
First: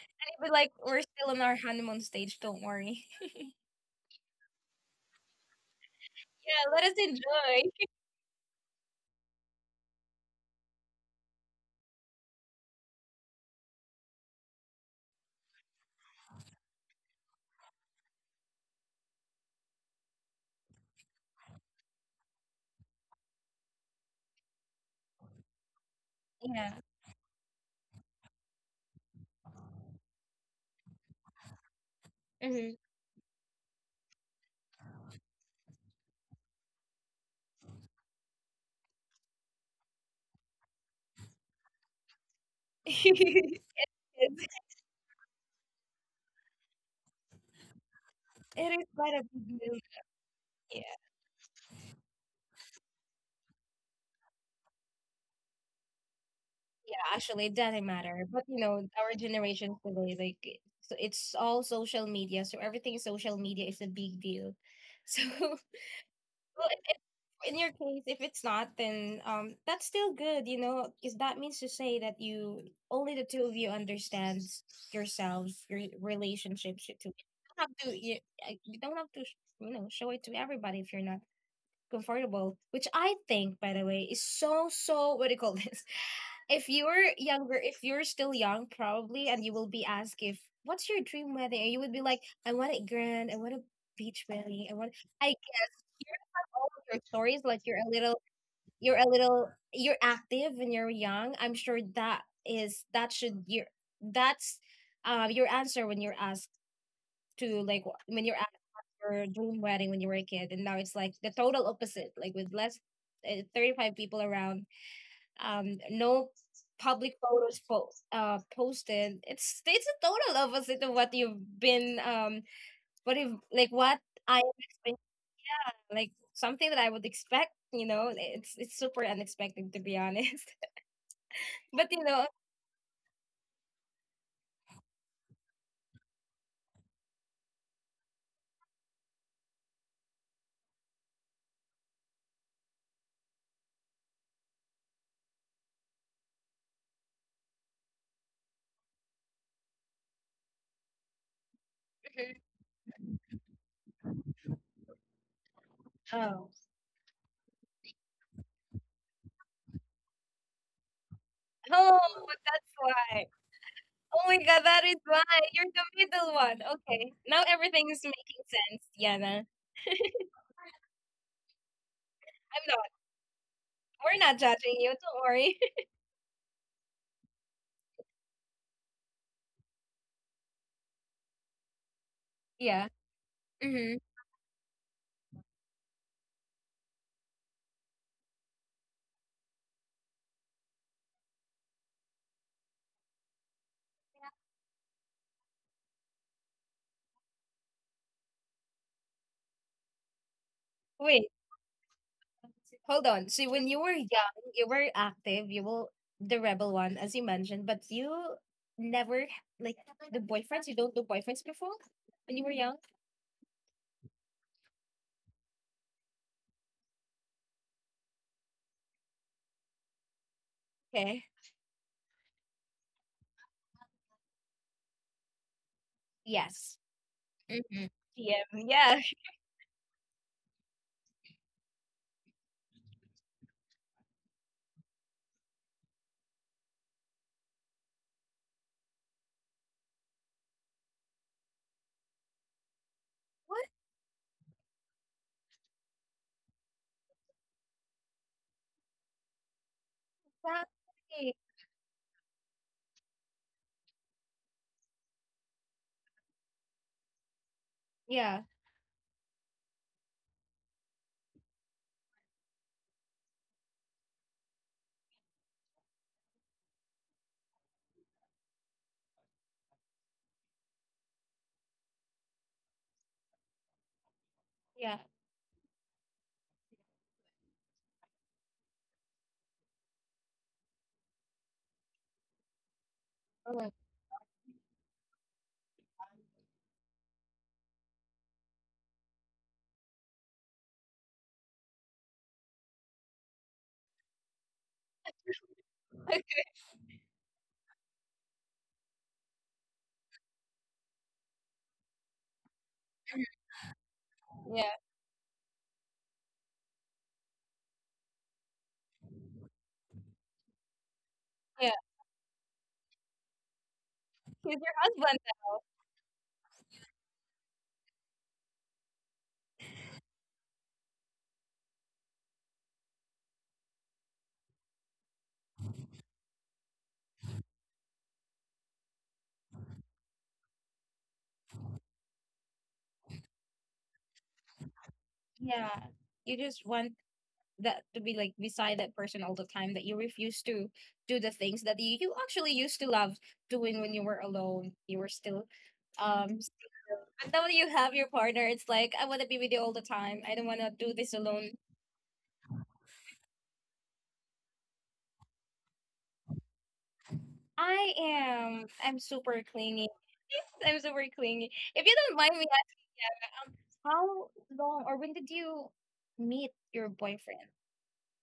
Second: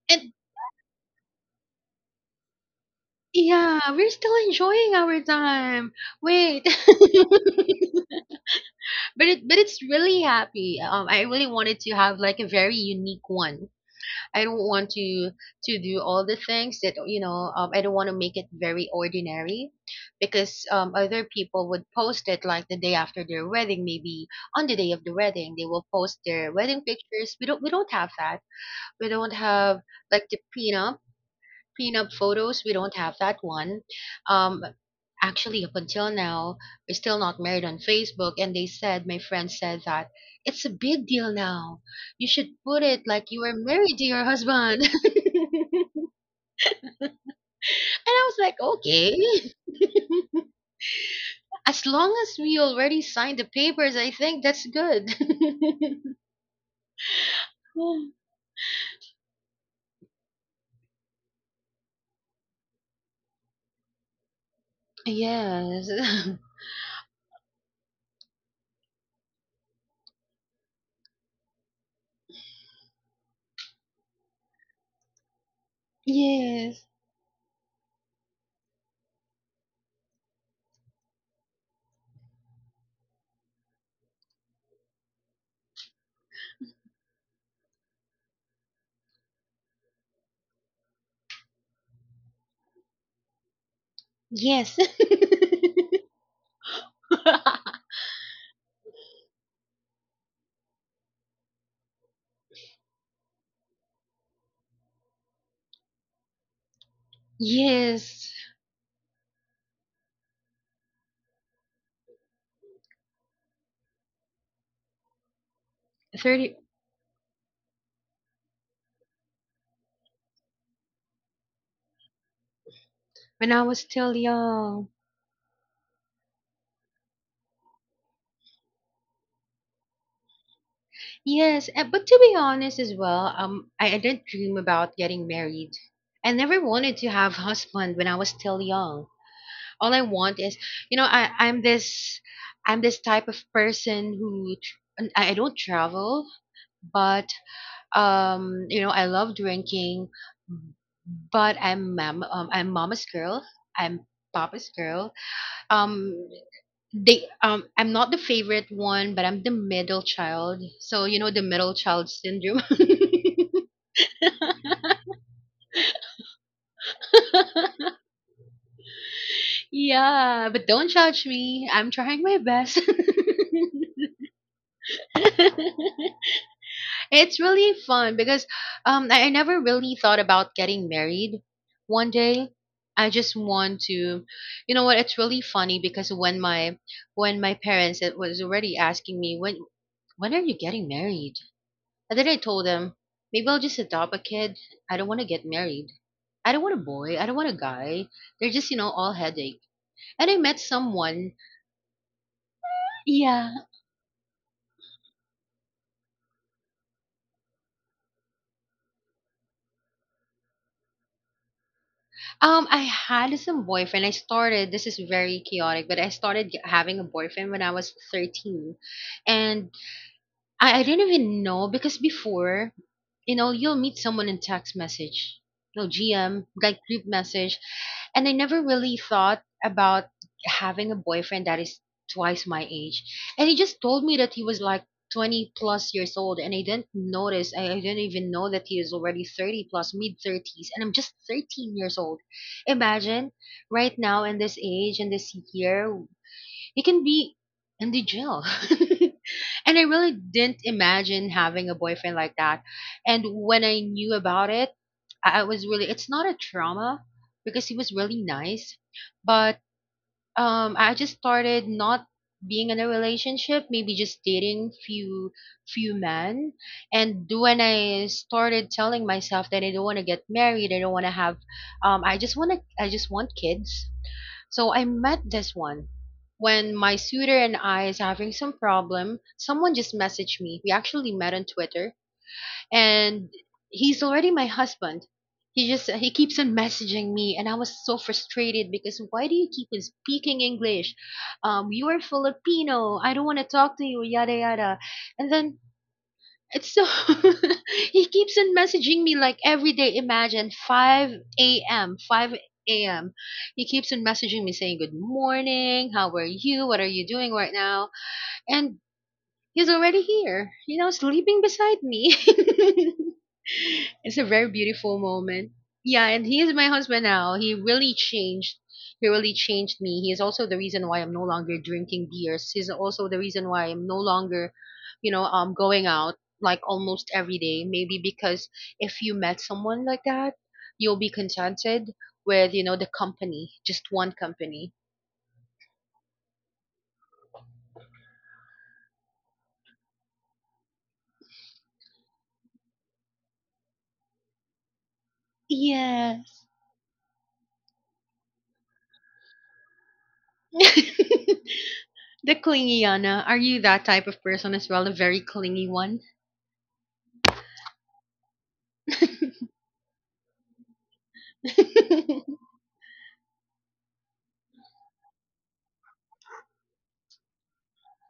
Speaker 2: And
Speaker 1: But, like, we're still on our honeymoon stage. Don't worry. [LAUGHS]
Speaker 2: yeah, we're still enjoying our time. Wait.
Speaker 1: Yeah. Let us
Speaker 2: [LAUGHS]
Speaker 1: enjoy.
Speaker 2: But it's really happy. I really wanted to have like a very unique one. I don't want to do all the things that you know. I don't want to make it very ordinary, because, other people would post it like the day after their wedding, maybe on the day of the wedding, they will post their
Speaker 1: Yeah.
Speaker 2: wedding pictures. We don't have that. We don't have like the prenup. Prenup
Speaker 1: Mm-hmm.
Speaker 2: photos, we don't have that one. Um, Actually, up until now, we're still not married on Facebook. My friend said that it's a big deal now. You should put
Speaker 1: [LAUGHS]
Speaker 2: it like you were married to your
Speaker 1: It
Speaker 2: husband. [LAUGHS] And I was like,
Speaker 1: is quite
Speaker 2: okay.
Speaker 1: a big deal.
Speaker 2: [LAUGHS] As long as we already signed the papers, I think that's good. [LAUGHS]
Speaker 1: Yeah, actually, it doesn't matter. But our generations today, like, so it's all social media. So everything social media is a big deal. So, [LAUGHS] well,
Speaker 2: Yes. [LAUGHS]
Speaker 1: if, in your case, if it's not, then that's still good, because that means to say that you only the two of you understands yourselves, your relationship
Speaker 2: Yes.
Speaker 1: situation. You don't have to, show it to everybody if you're not comfortable, which I think, by the way, is so, so, what do you call this? [LAUGHS] If you're younger, if you're still young, probably, and you will be asked if, what's your dream wedding? And you would be like, I want it grand. I want a beach wedding. I want,
Speaker 2: Yes.
Speaker 1: I hear about all of your stories, like
Speaker 2: [LAUGHS]
Speaker 1: you're a little, you're active when you're young. I'm sure that is, that should, that's, your answer when you're asked to, like, when you're
Speaker 2: Yes.
Speaker 1: your dream wedding when you were a kid, and now it's like the total opposite, like with less 35 people around, no
Speaker 2: 30.
Speaker 1: public photos posted. It's a total opposite of what you've been what if like
Speaker 2: When I
Speaker 1: what
Speaker 2: was still
Speaker 1: I am expecting,
Speaker 2: young.
Speaker 1: like something that I would expect. You know, it's super unexpected, to be honest. [LAUGHS] But,
Speaker 2: Yes,
Speaker 1: you know,
Speaker 2: but to be honest as well, I didn't dream about getting married. I never wanted to have husband when I was still young. All I want is, you know, I I'm this I'm this type of person and I don't travel, but, I love drinking, but I'm mama's girl. I'm papa's girl. Um,
Speaker 1: oh.
Speaker 2: they I'm not the favorite one, but I'm the middle child. So you know the middle
Speaker 1: Oh,
Speaker 2: child
Speaker 1: that's
Speaker 2: syndrome.
Speaker 1: why. Oh my god, that is
Speaker 2: [LAUGHS]
Speaker 1: why. You're the middle one. Okay. Now everything is making sense, Yana.
Speaker 2: Yeah, but don't judge me, I'm trying my
Speaker 1: I'm not.
Speaker 2: best.
Speaker 1: We're not judging you, don't
Speaker 2: [LAUGHS]
Speaker 1: worry. [LAUGHS]
Speaker 2: It's really fun because, I never really thought about getting married one day.
Speaker 1: Yeah.
Speaker 2: I just
Speaker 1: Hmm.
Speaker 2: want to. You know what, it's really funny because when my parents it was already asking me, when are you getting married? And then I told him, maybe I'll just adopt a kid. I don't want to get married. I don't want a boy. I don't want a guy. They're just, all headache. And I met
Speaker 1: Wait,
Speaker 2: someone.
Speaker 1: hold on. So when
Speaker 2: Yeah.
Speaker 1: you were young, you were active, you were the rebel one, as you mentioned, but you never like the boyfriends. You don't do boyfriends before when you were young.
Speaker 2: I had some boyfriend. I started, this is very chaotic, but I started having a boyfriend when I was 13. And I
Speaker 1: Okay.
Speaker 2: didn't even know because before, you'll meet someone in text message, no GM,
Speaker 1: Yes.
Speaker 2: like group message.
Speaker 1: Mm-hmm. Yeah.
Speaker 2: And I never
Speaker 1: Yeah.
Speaker 2: really thought about having a boyfriend that is twice my age. And he just told me that he was like 20 plus years old. And I didn't notice, I didn't even know that he is already 30 plus, mid 30s. And I'm just 13 years old.
Speaker 1: [LAUGHS]
Speaker 2: Imagine
Speaker 1: What?
Speaker 2: right now in this age and this year, you can be in the jail. [LAUGHS] And I really didn't
Speaker 1: Exactly.
Speaker 2: imagine having a boyfriend like that. And when I knew about it, I was really, it's not a trauma because he was really
Speaker 1: Yeah.
Speaker 2: nice. But, I just started not being in a relationship, maybe just dating few men. And when I started telling myself that I don't want to get married, I don't want to have, I just want kids, so
Speaker 1: Yeah.
Speaker 2: I met this one. When my suitor and I is having some problem, someone just messaged me. We actually met on Twitter, and
Speaker 1: Oh my
Speaker 2: he's already my husband. He keeps on messaging me, and I was so frustrated because, why do you keep on speaking English? You are Filipino. I don't want to talk to you, yada yada. And then,
Speaker 1: God. [LAUGHS]
Speaker 2: it's so. [LAUGHS] He keeps on messaging me like every day. Imagine 5 a.m. 5 a.m. He keeps on messaging me
Speaker 1: Yeah.
Speaker 2: saying, good morning, how are you, what are you doing right now. And he's already here, sleeping
Speaker 1: Yeah.
Speaker 2: beside me. [LAUGHS] It's a
Speaker 1: He's
Speaker 2: very
Speaker 1: your
Speaker 2: beautiful
Speaker 1: husband now.
Speaker 2: moment. Yeah, and he is my husband now. He really changed. He really changed me. He is also the reason why I'm no longer drinking beers. He's also the reason why I'm no longer, going out like almost every day. Maybe because if you met someone like that, you'll be contented with, the company, just one company.
Speaker 1: Yeah. You just want that to be like beside that person all the time, that you refuse to do the things that you actually used to love doing when you were alone, you were still um s-
Speaker 2: Yes.
Speaker 1: and now that you have your partner, it's like, I want to be with you all the time, I don't want
Speaker 2: [LAUGHS]
Speaker 1: to do this alone.
Speaker 2: The clingy Yana. Are you that type of person as well? A very clingy one?
Speaker 1: I'm super clingy. [LAUGHS] I'm super clingy. If you don't mind me
Speaker 2: [LAUGHS]
Speaker 1: asking, yeah, how long or when did you meet your boyfriend?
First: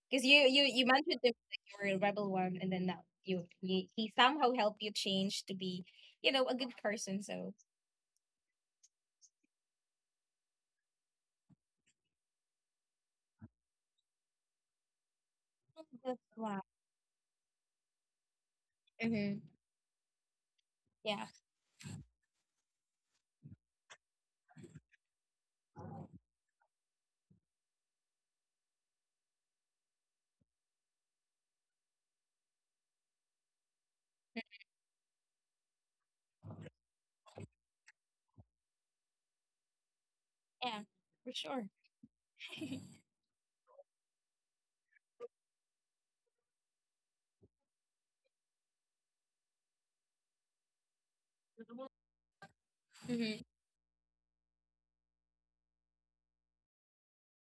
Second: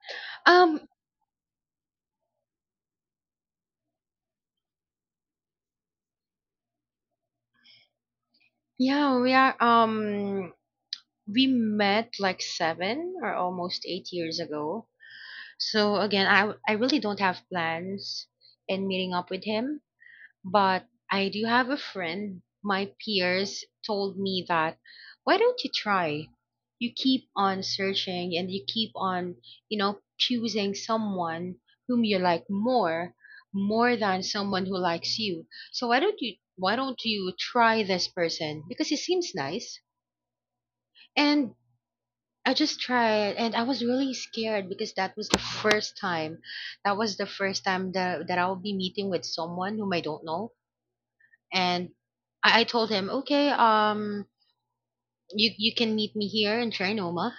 Speaker 1: Because you
Speaker 2: Um,
Speaker 1: mentioned to me that you were a rebel one, and then now you he, somehow helped you change to be, you know, a good person. So
Speaker 2: yeah, we met like 7 or almost 8 years ago. So
Speaker 1: that's
Speaker 2: again, I
Speaker 1: why.
Speaker 2: I really don't have plans in meeting up
Speaker 1: Mm-hmm.
Speaker 2: with him. But
Speaker 1: Yeah,
Speaker 2: I do have a friend, my peers told me that, why don't you try? You keep on searching, and you keep on, choosing someone whom you like more, more than someone who likes you. So why don't you try this person? Because he seems nice.
Speaker 1: yeah, for
Speaker 2: And
Speaker 1: sure.
Speaker 2: I just tried, and I was really scared because that was the first time. That was the first time that I'll be meeting with someone whom I don't know. And I told him,
Speaker 1: Mm-hmm.
Speaker 2: okay, you can meet me here in Trinoma,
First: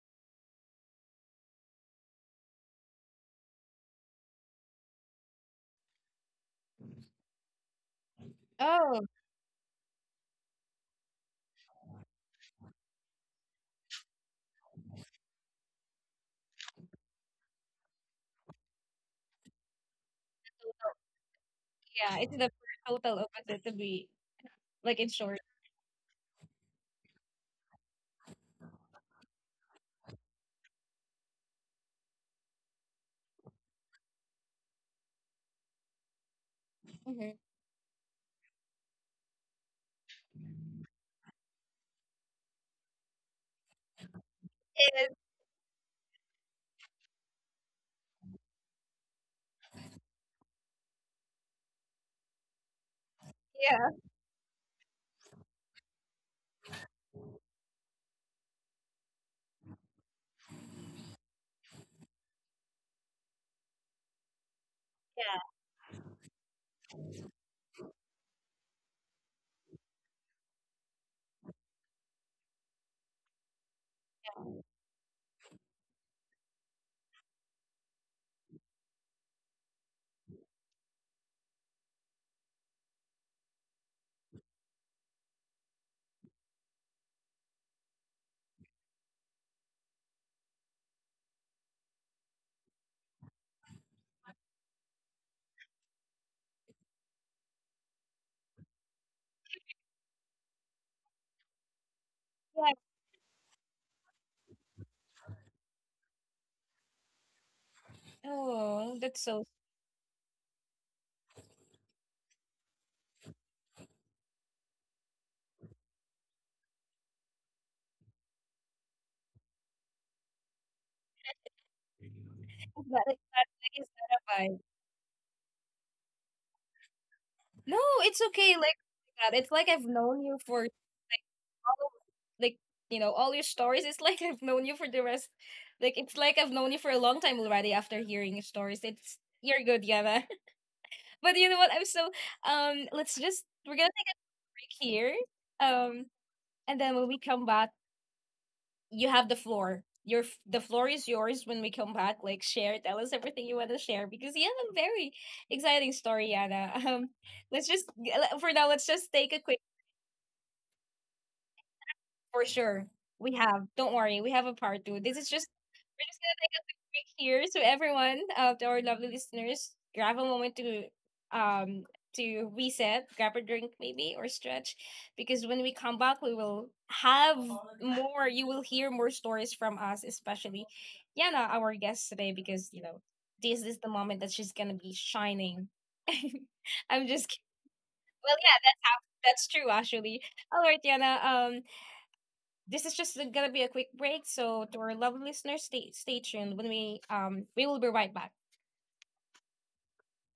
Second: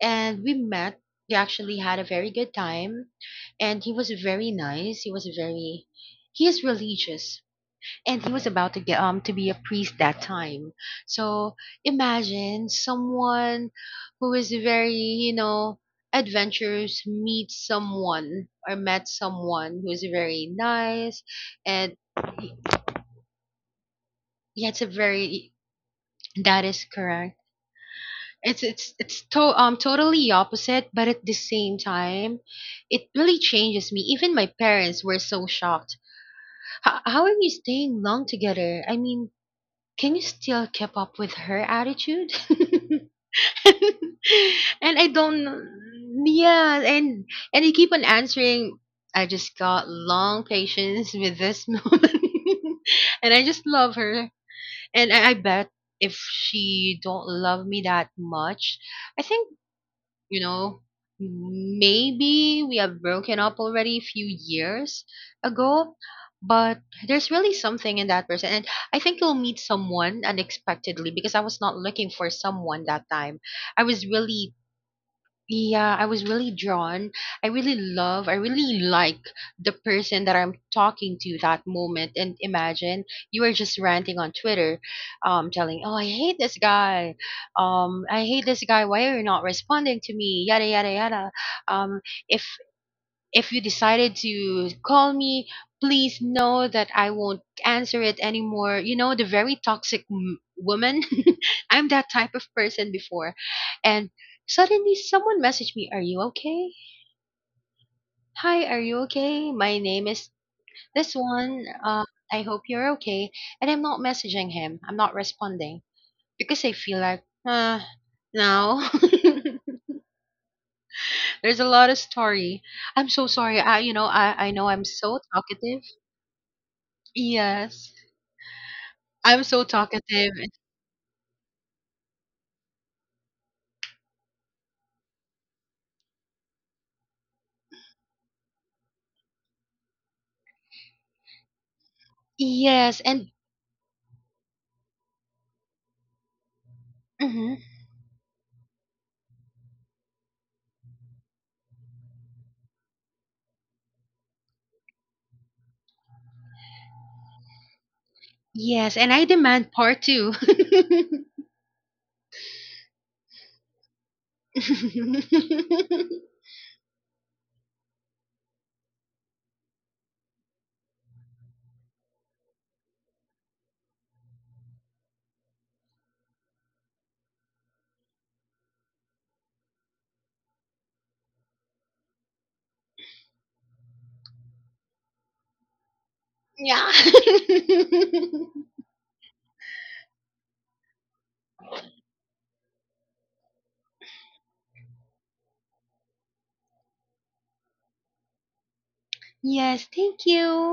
Speaker 2: and we met. We actually had a very good time, and he was very nice. He is religious, and he was about to get
Speaker 1: Oh,
Speaker 2: to be a priest that time. So imagine someone who is very, adventurous, meets someone or met someone who is very nice. And
Speaker 1: yeah, it's the total opposite to be
Speaker 2: yeah, it's a
Speaker 1: like, in short.
Speaker 2: very. That is correct. It's totally opposite, but at the same time, it really changes me. Even my parents were so shocked. How
Speaker 1: Mm-hmm.
Speaker 2: are you staying long together? I mean, can you still keep up with her attitude? [LAUGHS] And
Speaker 1: Yes,
Speaker 2: I don't, yeah, and they keep on answering. I just got long patience with this [LAUGHS] moment, and I just
Speaker 1: yeah,
Speaker 2: love her. And I bet if she don't love me that much, I think, you know maybe we have broken up already a few years
Speaker 1: yeah,
Speaker 2: ago. But there's really something in that person. And I think you'll meet someone unexpectedly, because I was not looking for someone that time. I was really. Yeah, I was really drawn. I really like the person that I'm talking to that moment. And imagine you were just ranting on Twitter, telling, "Oh, I hate this guy. I hate this guy. Why are you not responding to me? Yada yada yada. Um, if if you decided to call me, please know that I won't answer it anymore. You know, the very toxic woman. [LAUGHS] I'm that type of person before.
Speaker 1: yeah.
Speaker 2: And suddenly, someone messaged me, are you okay? Hi, are you okay?
Speaker 1: Oh,
Speaker 2: My
Speaker 1: that's
Speaker 2: name
Speaker 1: so.
Speaker 2: is this one. I hope you're okay. And I'm not messaging him, I'm not responding because I feel like, no. [LAUGHS] There's a lot of story. I'm so sorry. I, you know, I, I
Speaker 1: That,
Speaker 2: know I'm
Speaker 1: that is not
Speaker 2: so
Speaker 1: a vibe.
Speaker 2: talkative. Yes.
Speaker 1: No, it's
Speaker 2: I'm so
Speaker 1: okay. Like
Speaker 2: talkative.
Speaker 1: that. It's like I've known you for all, like, you know all your stories, it's like [LAUGHS] I've known you for the rest. Like, it's like I've known you for a long time already. After hearing your stories, it's you're good, Yana. [LAUGHS] But you know
Speaker 2: Yes,
Speaker 1: what, I'm
Speaker 2: and
Speaker 1: so let's just, we're gonna take a break here, um
Speaker 2: mhm.
Speaker 1: and then when we come back, you have the floor. The floor is yours when we come back. Like, share, tell us everything you want to share, because you have a very exciting story, Yana. [LAUGHS] Let's just
Speaker 2: Yes, and I
Speaker 1: for now
Speaker 2: demand
Speaker 1: let's
Speaker 2: part
Speaker 1: just
Speaker 2: two.
Speaker 1: take a quick. For sure. We have. Don't worry. We have a part two. This is just
Speaker 2: [LAUGHS]
Speaker 1: We're just gonna take a quick break here. So everyone, to our lovely listeners, grab a moment um to reset, grab a drink maybe or stretch, because when we come back, we will have more. You will hear more stories from us, especially Yana, our guest today, because you know this is the moment that she's gonna be shining.
Speaker 2: Yeah.
Speaker 1: [LAUGHS] I'm just kid- well,
Speaker 2: [LAUGHS]
Speaker 1: yeah, that's true, actually. All right, Yana. This is just gonna be a quick break. So to our lovely listeners, stay tuned. When we We will be right back.
Speaker 2: Yes, thank you.